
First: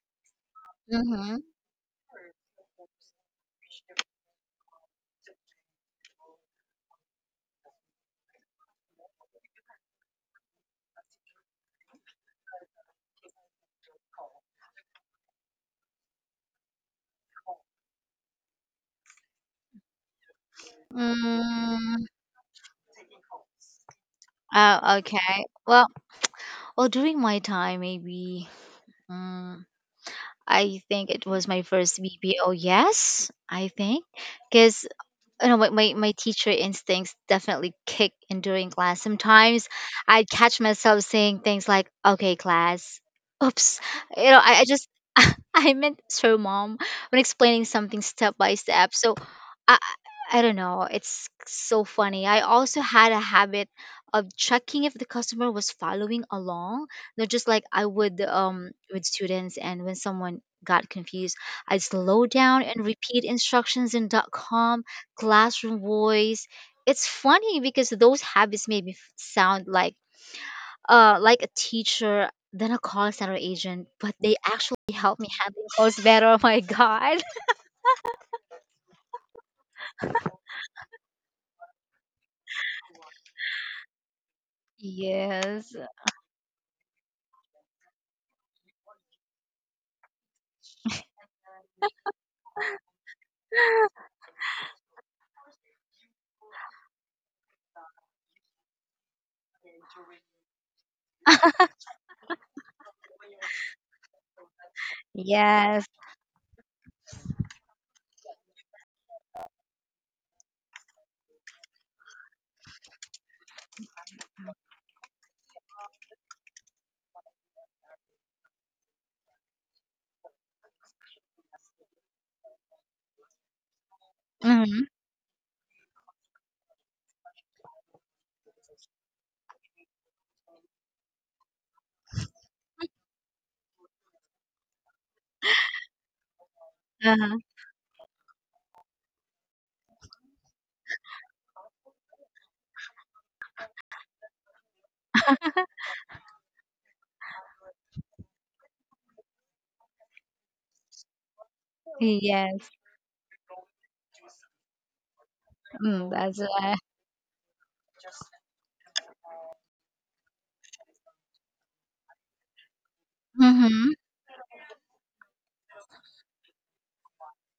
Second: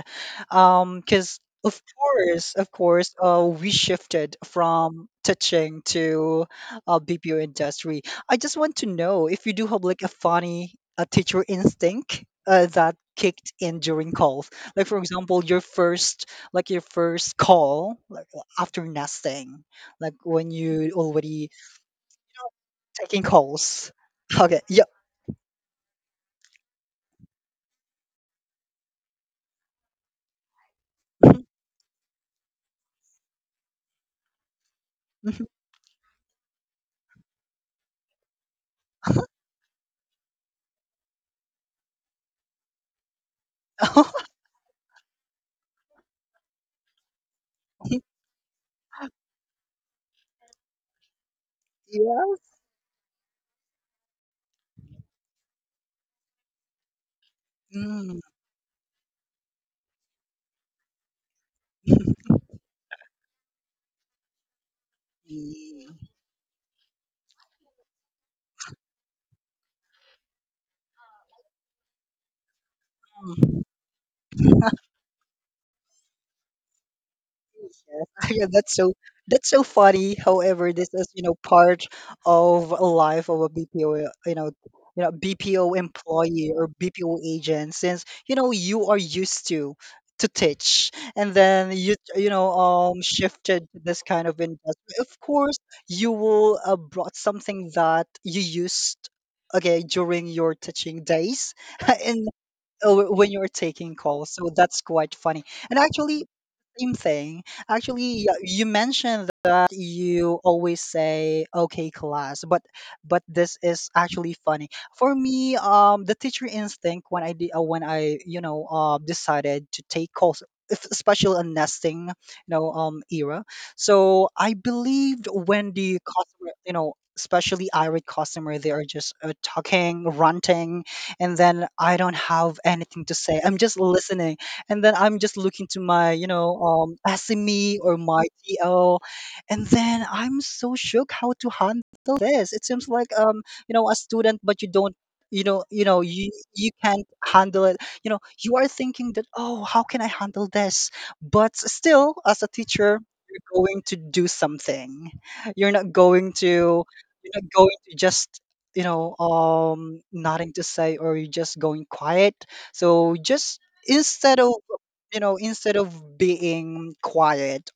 A: Mm-hmm.
B: because of course, we shifted from teaching to BPO industry. I just want to know if you do have like a funny teacher instinct that kicked in during calls. Like for example, your first, your first call like after nesting, like when you already
A: Mm,
B: taking calls. Okay. Yep.
A: oh, okay. Well, during my time, maybe. Mm, I think it was my first BPO. Yes, I think, because
B: Mhm,
A: you know, my teacher instincts definitely kick in during class.
B: mhm.
A: Sometimes I catch myself saying things like, okay, class, oops. You know, I just, I meant sir, mom, when explaining something step by step. So I, I don't know. It's so funny. I
B: Yes.
A: also had a habit of checking if the customer was following along. Not just like I
B: Mm.
A: would with students. And when someone got confused, I'd slow down and repeat instructions in dot com classroom
B: Mm.
A: voice. It's funny because those habits made me sound like a teacher than a call center agent, but they actually helped me handle calls better. Oh my god.
B: Yes. Yeah, that's so funny. However, this is, you know, part of a life of a BPO, you know, BPO
A: Yes.
B: employee or BPO agent since, you know, you are used to teach and then you know shifted to this kind of industry. Of course, you will brought something that you used, okay, during your teaching days and when you're taking calls. So that's quite funny. And
A: Yes.
B: actually, same thing. Actually, yeah, you mentioned that you always say "okay, class," but this is actually funny for me. The teacher instinct when I did, when I, you know, decided to take calls. Especially on nesting, you know, era. So I
A: Mm-hmm.
B: believed when the customer, you know, especially irate customer, they are just talking, ranting, and then I don't have anything to say. I'm just listening, and then I'm just looking to my, you know,
A: Uh-huh.
B: SME or my TL, and then I'm so shook how to handle this. It seems like you know, a student, but you don't. You know, you know, you can't handle it. You know, you are thinking that, oh, how can I handle this? But still, as a
A: Yes.
B: teacher, you're going to do something. You're not
A: Mm,
B: going
A: that's
B: to
A: right.
B: you're not going to just, you know, nothing to say, or you're just going quiet. So just
A: Mm-hmm.
B: instead of, instead of being quiet,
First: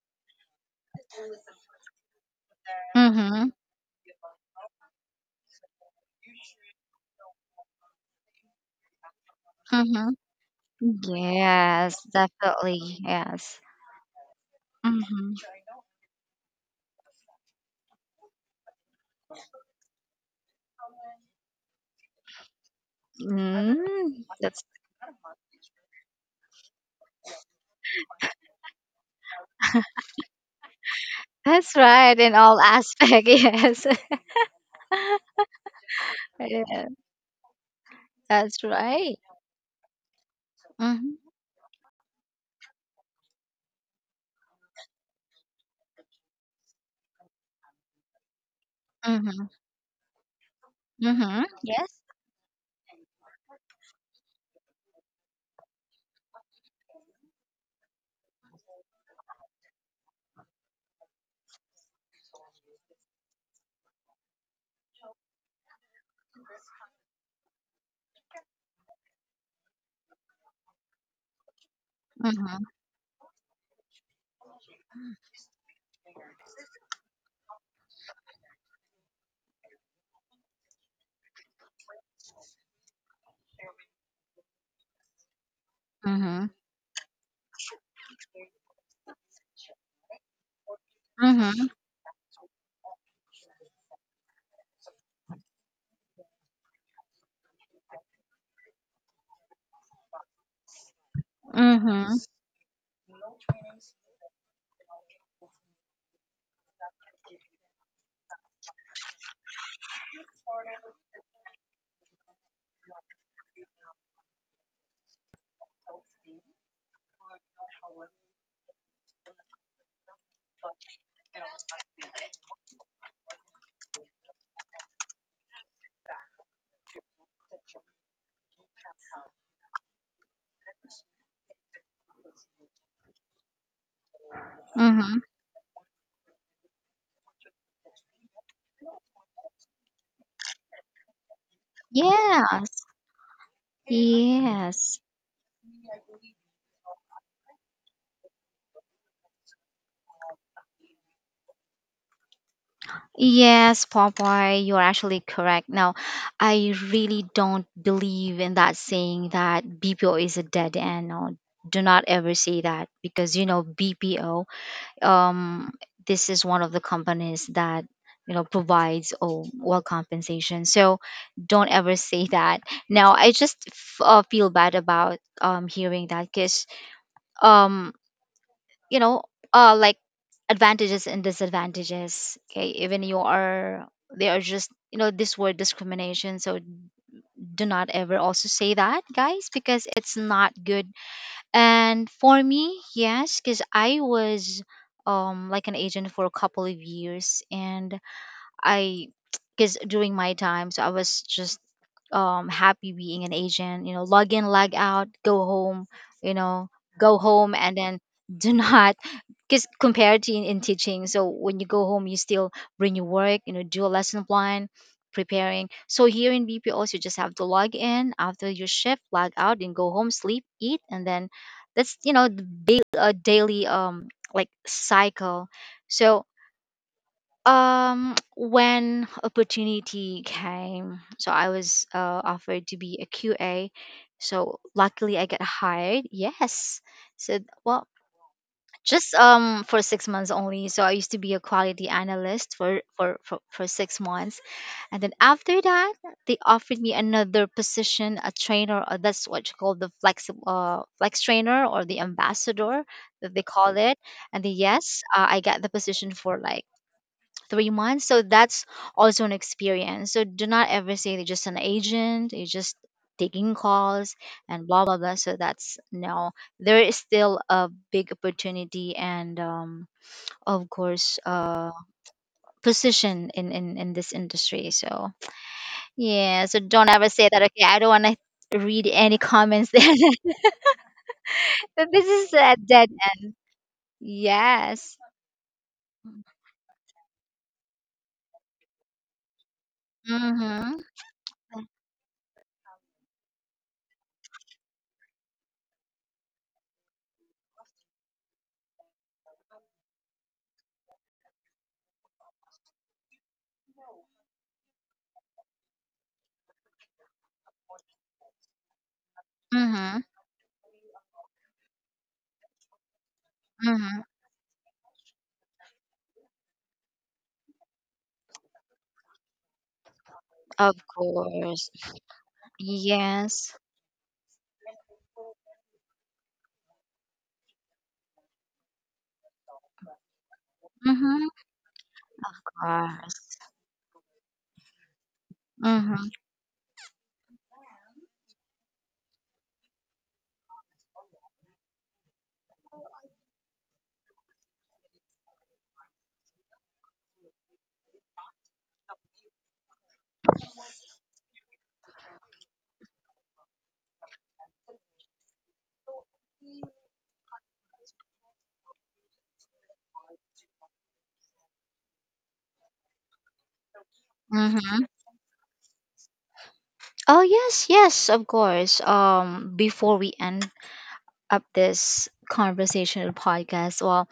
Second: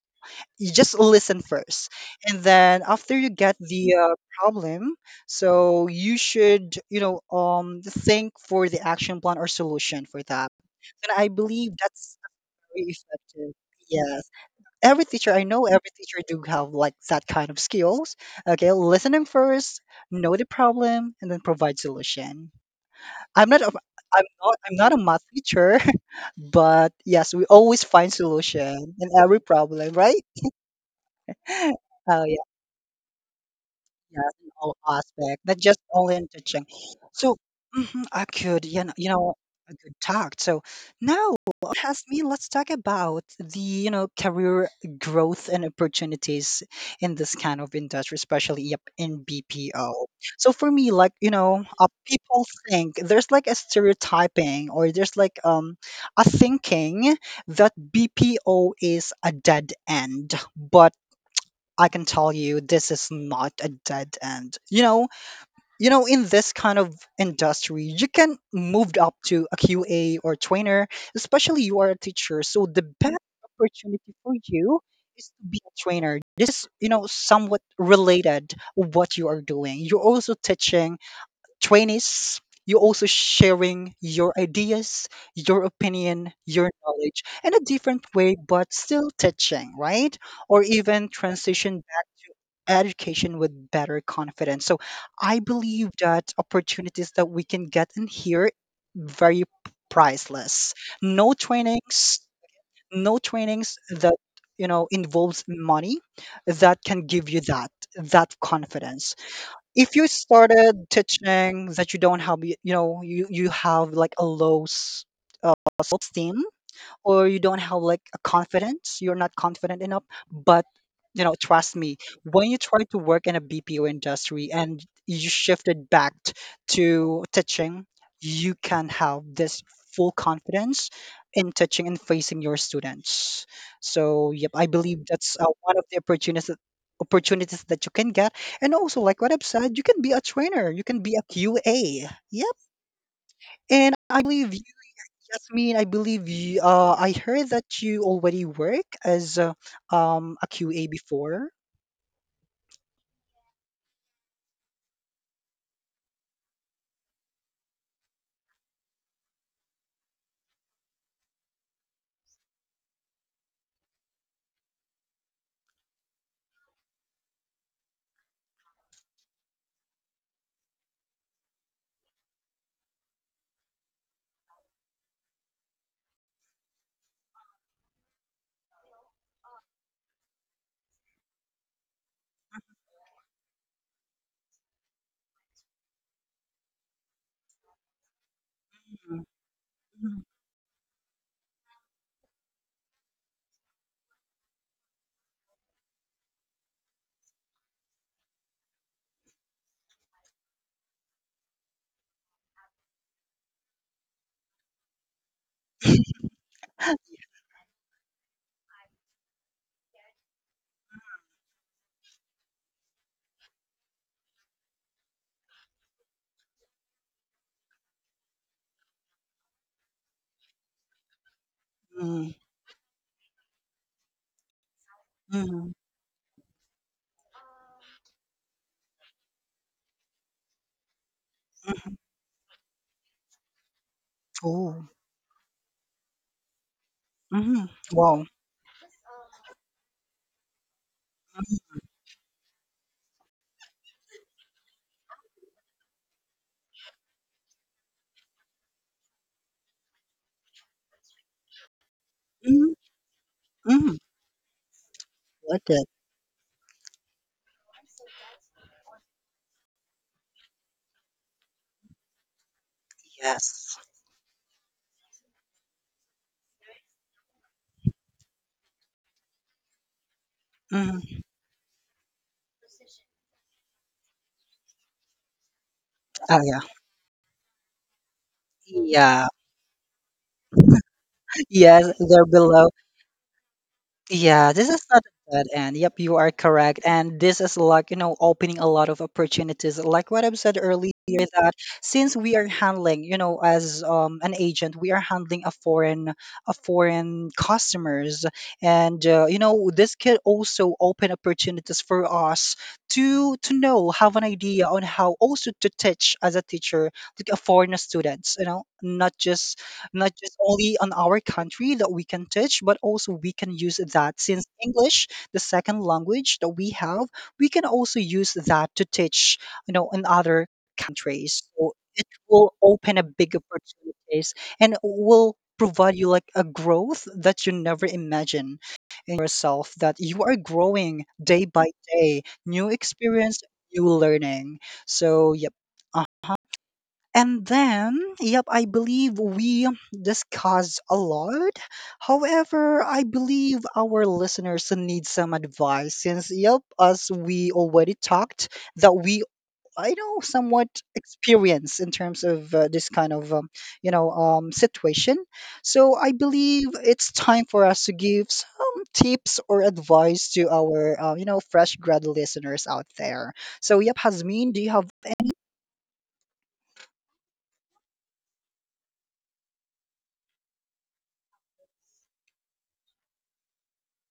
B: you just listen first, and then after you
A: Mm-hmm.
B: get the problem, so you should, you know, think for the action plan or
A: Mm-hmm.
B: solution for that, and I believe
A: Yes,
B: that's
A: definitely.
B: very
A: Yes.
B: effective. Yes, every
A: Mm-hmm.
B: teacher. I know every teacher do have like that kind of skills. Okay, listening first, know the problem, and then provide solution. i'm not a,
A: Mm, that's
B: I'm not a math teacher, but yes, we always find solution in every problem, right?
A: right
B: oh
A: in
B: yeah.
A: all aspect. Yes.
B: Yes, in all aspect, not just only in teaching.
A: Yes.
B: So, mhm, I
A: That's
B: could,
A: right.
B: I could talk. So
A: Mhm,
B: now, has me. Let's talk about the, you know, career growth and opportunities in this kind of industry, especially, yep, in
A: mhm,
B: BPO. So for me, like, you
A: mhm.
B: know,
A: Yes.
B: people think there's like a stereotyping or there's like a thinking that BPO is a dead end, but I can tell you this is not a dead end. You know, in this kind of industry, you can move up to a QA or trainer, especially you are a teacher.
A: Mhm,
B: So the best opportunity for you is to be a trainer. This is, you know, somewhat related what you are doing. You're also teaching 20s, you're also sharing your ideas, your opinion,
A: mhm,
B: your knowledge in a different way, but still touching, right? Or even
A: mhm,
B: transition back to education with better confidence. So I believe that opportunities that we can get in here very priceless. No
A: mhm,
B: trainings, no trainings that, you know, involves money, that can give you that confidence if you started teaching, that you don't have you have like a low uh, self-esteem or you don't have like a confidence, you're not confident enough. But you know, trust me, when you try to work in a BPO industry and you shifted to teaching, you can have this full confidence in teaching and facing your students. So, yep, I
A: mhm.
B: believe that's one of the opportunities that you can get, and also like what I've said, you can be a trainer, you can be a QA, yep,
A: Yes.
B: and I believe
A: Yes.
B: Yasmin, I believe you, I heard that you already work as a QA before.
A: Yes, Popeye, you're actually correct. Now, I really don't believe in that saying that BPO is a dead end. No, do not ever say that, because you know BPO, um, this is one of the companies that, you know, provides oh, well compensation. So don't ever say that. Now I just feel bad about hearing that, because um, you know, like advantages and disadvantages, okay, even you are, they are just, you know, this word discrimination. So do not ever also say that,
B: Mhm,
A: guys, because it's
B: mhm.
A: not good. And for me, yes, because I was like an agent for a couple of years, and I because during my time, so I was just happy being an agent. You know, log in, log out, go home. You know, go home, and then do not, because compared to in teaching, so when you go home you still bring your work, you know, do a lesson plan, preparing. So here in BPOs you just have to log in, after your shift log out and go home, sleep, eat, and then that's, you know,
B: Mm,
A: the daily like cycle.
B: mhm,
A: So when opportunity came, so I was
B: mhm.
A: offered to be a QA. So
B: Oh,
A: luckily I got hired. Yes. So,
B: mhm.
A: well,
B: Wow.
A: just for 6 months only. So I used to be a quality analyst for for 6 months. And then after that, they offered me another position, a trainer, or that's what you call the flex, flex trainer or the ambassador
B: Mhm,
A: that they call it.
B: mhm.
A: And then yes, I got the
B: Like that.
A: position for like 3 months. So that's also an experience. So do not ever say they are just an agent, you're just taking
B: Yes.
A: calls and blah blah blah. So that's no. There is still a big opportunity and of course
B: Mhm.
A: position in this industry. So yeah,
B: Ah,
A: so
B: yeah.
A: don't ever say that. Okay, I don't wanna read any
B: Yeah.
A: comments there. But
B: Yes,
A: this is
B: they're
A: a
B: below.
A: dead end.
B: Yeah, this is
A: Yes.
B: not a dead end. Yep, you are correct. And this is like, you know, opening a lot of opportunities. Like what I've said
A: Mm-hmm.
B: earlier, that since we are handling, you know, as an agent, we are handling a foreign customers. And you know, this could also open opportunities for us to know, have an idea on how also to teach as a teacher, like a foreign students, you know,
A: Mm-hmm.
B: not just only on our country that we can teach, but also we can use
A: Mm-hmm.
B: that since English, the second language that we have, we can also use that to teach, you know, in other
A: Of
B: countries.
A: course.
B: So it will open a big
A: Yes.
B: opportunities and will provide you like a growth that you never imagine in yourself that you are growing
A: Mhm, of
B: day by day, new
A: course.
B: experience, new learning. So, yep,
A: Mhm,
B: and then, yep, I believe we discussed a lot. However, I believe our listeners need some advice since, yep, as we already talked, that we I know somewhat experience in terms of this kind of situation. So I believe it's time for us to give some tips or advice to our you know, fresh grad listeners out there. So yep, Hazmín, do you
A: mhm.
B: have?
A: Oh yes, yes, of course. Before we end up this conversational podcast, well,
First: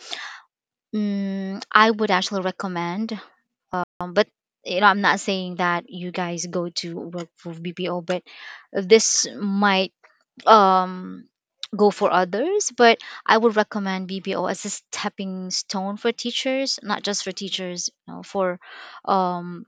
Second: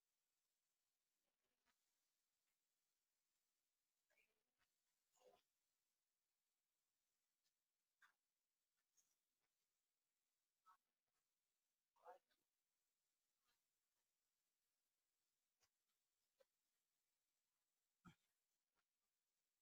A: I would actually recommend. But you know, I'm not saying that you guys go to work for BPO, but this might um go for others. But I would recommend BPO as a stepping stone for teachers, not just for teachers, you know, for um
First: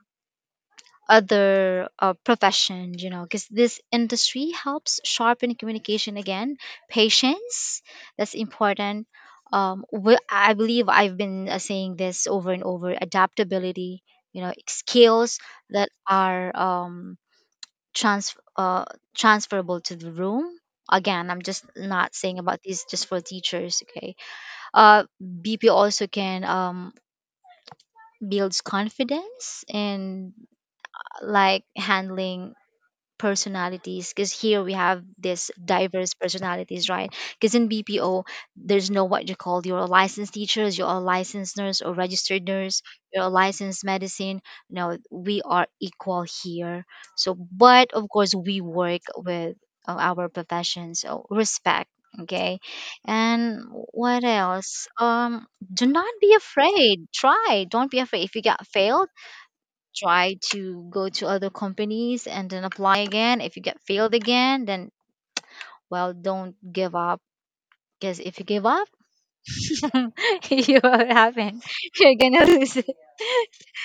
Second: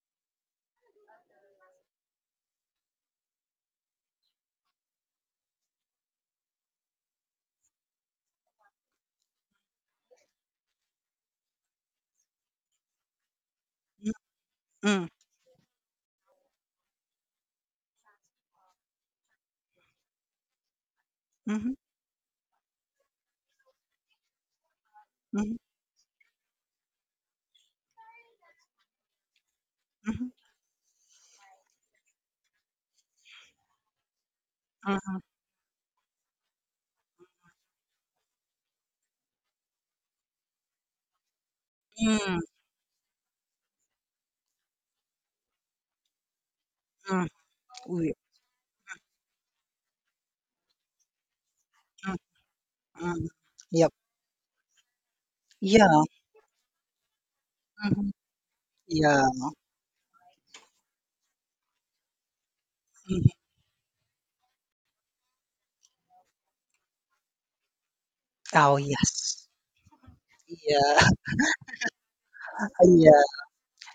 A: other profession, you know, because this industry helps sharpen communication, again patience, that's important. I believe I've been saying this over and over, adaptability,
B: Mm,
A: you know,
B: mm,
A: skills that are trans uh, transferable to the room. Again, I'm just
B: mhm,
A: not saying about these just for teachers. Okay,
B: mhm,
A: BP also can builds confidence
B: mhm.
A: and like handling personalities, because here we have
B: Mhm,
A: this diverse personalities, right? Because in BPO there's no what you call your licensed teachers, you're a licensed nurse or
B: mm,
A: registered nurse, you're a licensed medicine. No, we are equal here.
B: mm,
A: So but
B: we,
A: of course we work with our profession, so respect.
B: mm,
A: Okay.
B: mm.
A: And
B: Yep.
A: what else?
B: Yeah.
A: Do not be afraid, try. Don't be
B: Mhm.
A: afraid if you get failed,
B: Yeah.
A: try to go to other companies and then apply
B: Mhm.
A: again. If you get failed again, then well, don't give up, because if you
B: Oh,
A: give up,
B: yes.
A: you
B: Yeah.
A: will happen, you're gonna lose it.
B: Yeah.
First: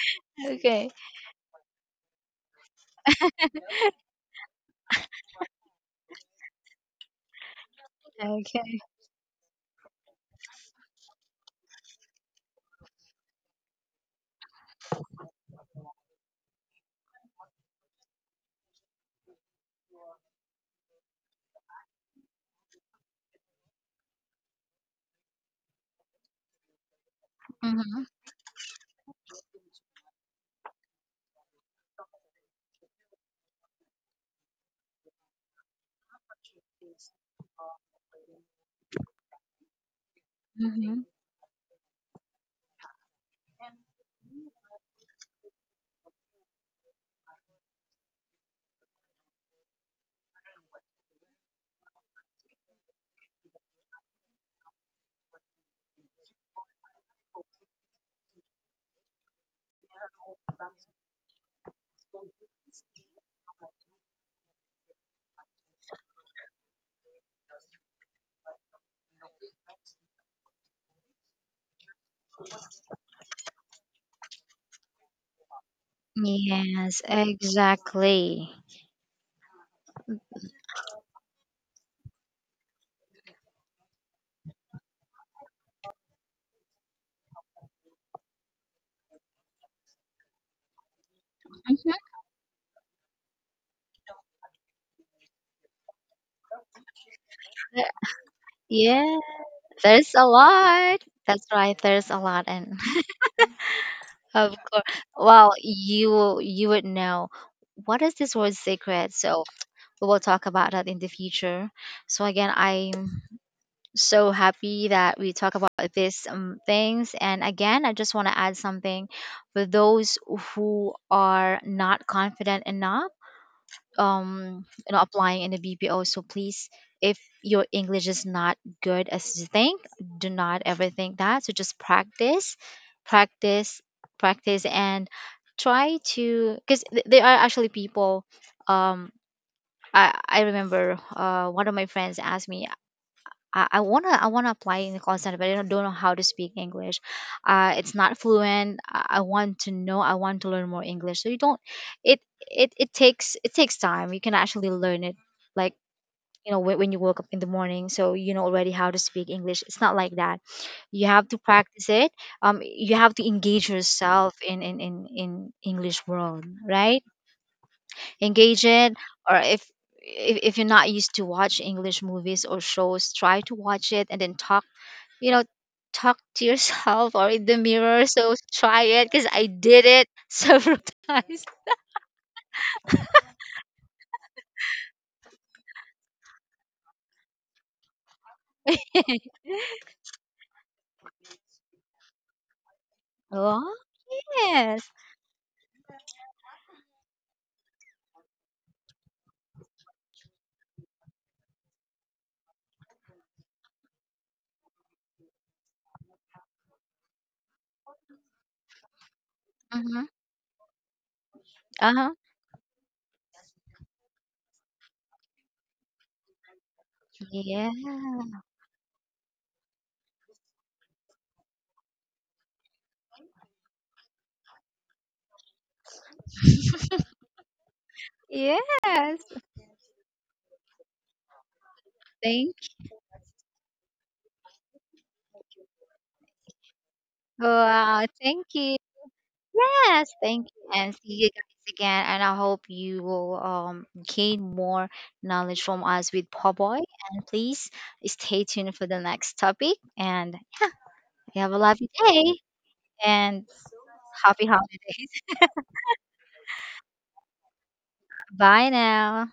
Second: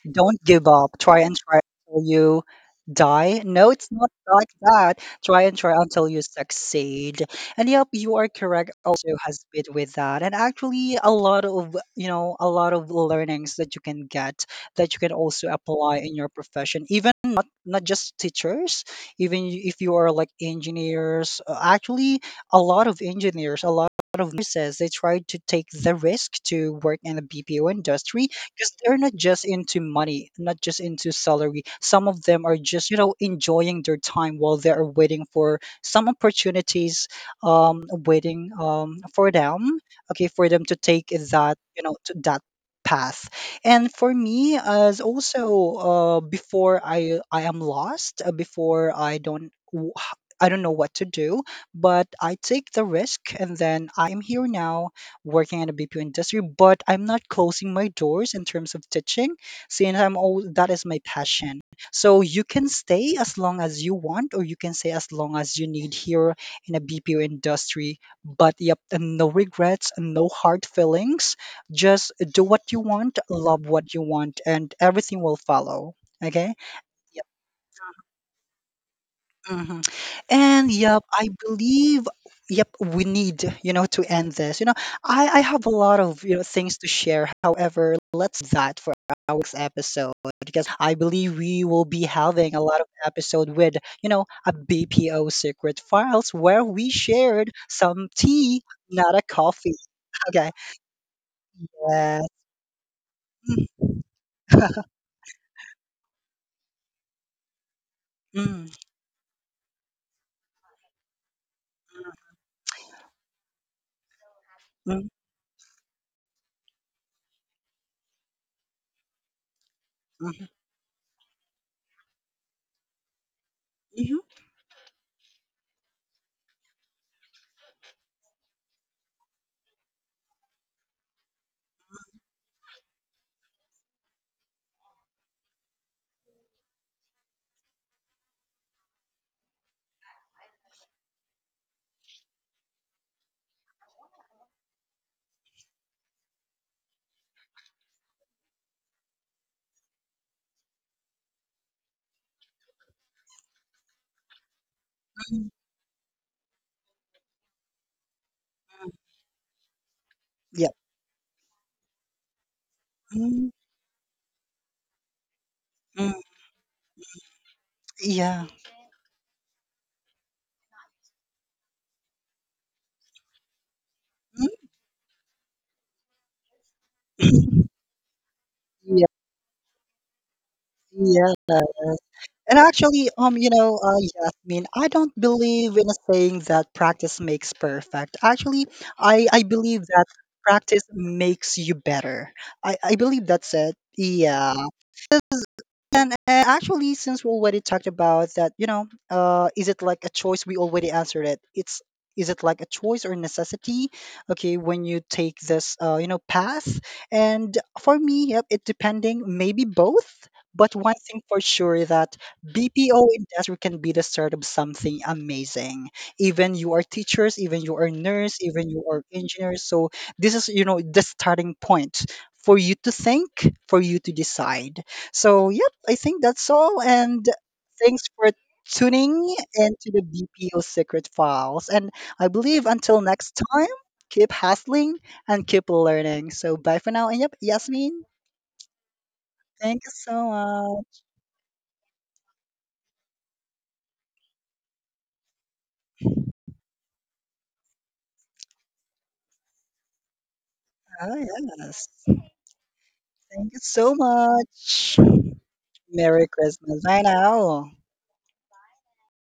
B: Don't give
A: Okay.
B: up. Try and try until you die. No, it's not like that. Try and try until you succeed. And yep, you are correct.
A: Okay.
B: Also has been with that, and actually a lot of, a lot of learnings that you can get, that you can also apply in your profession, even not just teachers, even if you are like engineers. Actually, a lot of engineers, a lot of nurses, they try to take the risk to work in the BPO
A: Mm-hmm.
B: industry because they're not just into money, not just into salary. Some of them are just, you know, enjoying their time while they are waiting for some opportunities, waiting for them, okay, for them to
A: Mm-hmm.
B: take that, you know, to that path. And for me, as also before I am lost, before I don't. W- I don't know what to do, but I take the risk and then I'm here now working in the BPO industry, but I'm not closing my doors in terms of teaching since I'm all that is my passion. So you can stay as long as you want, or you can stay as long as you need here in a BPO industry. But yep, and no regrets, and no hard feelings. Just do what you want, love what you want, and everything will follow. Okay.
A: Yes, exactly.
B: Mhm. And yep, I believe yep we need, you know, to end this. You know, I have a lot of, things to share. However, let's that for our next episode because I believe we
A: Hmm.
B: will be having a lot of episode with, you know, a BPO secret files where we shared some tea,
A: Yeah,
B: not a coffee.
A: there's a
B: Okay.
A: lot. That's right, there's a
B: Yes.
A: lot. And of course. Well, you will- you would know what is this word
B: Mm,
A: secret. So we will talk about that in the future. So again, I'm so happy
B: mm,
A: that we talk about these things. And again, I just want to add something for those
B: mhm,
A: who are not confident enough,
B: mhm,
A: you know, applying in the BPO. So please, if your English is not good as you think, do not ever think that. So just practice, practice, practice, and try to, because there are actually people, um I remember one of my friends asked me, I wanna, apply in the call center, but I don't know how to speak English. It's not fluent. I want to know. I want to learn more English. So you don't. It takes time. You can actually learn it,
B: mm.
A: like, you know, when you woke up in the morning, so you know already how to speak English. It's not like that.
B: Yep.
A: You have to practice it. You have to
B: Mm,
A: engage yourself in English
B: mm.
A: world, right?
B: Yeah.
A: Engage it. Or if if you're not used to watch English movies or shows, try to watch it, and then talk, you know, talk to yourself or in the mirror. So try
B: Yeah.
A: it, because I did it several
B: Yeah.
A: times.
B: And actually, yes, I mean, I don't believe in a saying that practice makes perfect. Actually, I believe that practice makes you better. I believe that's
A: Oh
B: it. Yeah.
A: yes.
B: And actually, since we already talked about that, you know, is it like a choice? We already answered it. It's is it like a choice or necessity? Okay, when you take this, path. And for me, yep, it depending maybe
A: Mm-hmm.
B: both. But one thing for sure
A: Uh-huh.
B: that BPO industry can be the start of something amazing. Even you are teachers, even
A: Yeah.
B: you are nurse, even you are engineers. So this is, you know, the starting point for you to think, for you to decide. So yeah. I think that's all. And thanks for
A: Yes.
B: tuning into the BPO Secret Files. And I
A: thank
B: believe until next time, keep hustling and keep learning. So bye for now. And yep,
A: Wow,
B: Yasmin,
A: thank you.
B: thank you
A: Yes,
B: so
A: thank you, and see
B: much.
A: you guys again. And I hope you will gain more knowledge from us with Pawboy. And please stay tuned for the next topic. And
B: Ah,
A: have a
B: yes.
A: lovely day and
B: Thank you so
A: happy holiday.
B: much. Merry Christmas. Bye now.
A: Bye now.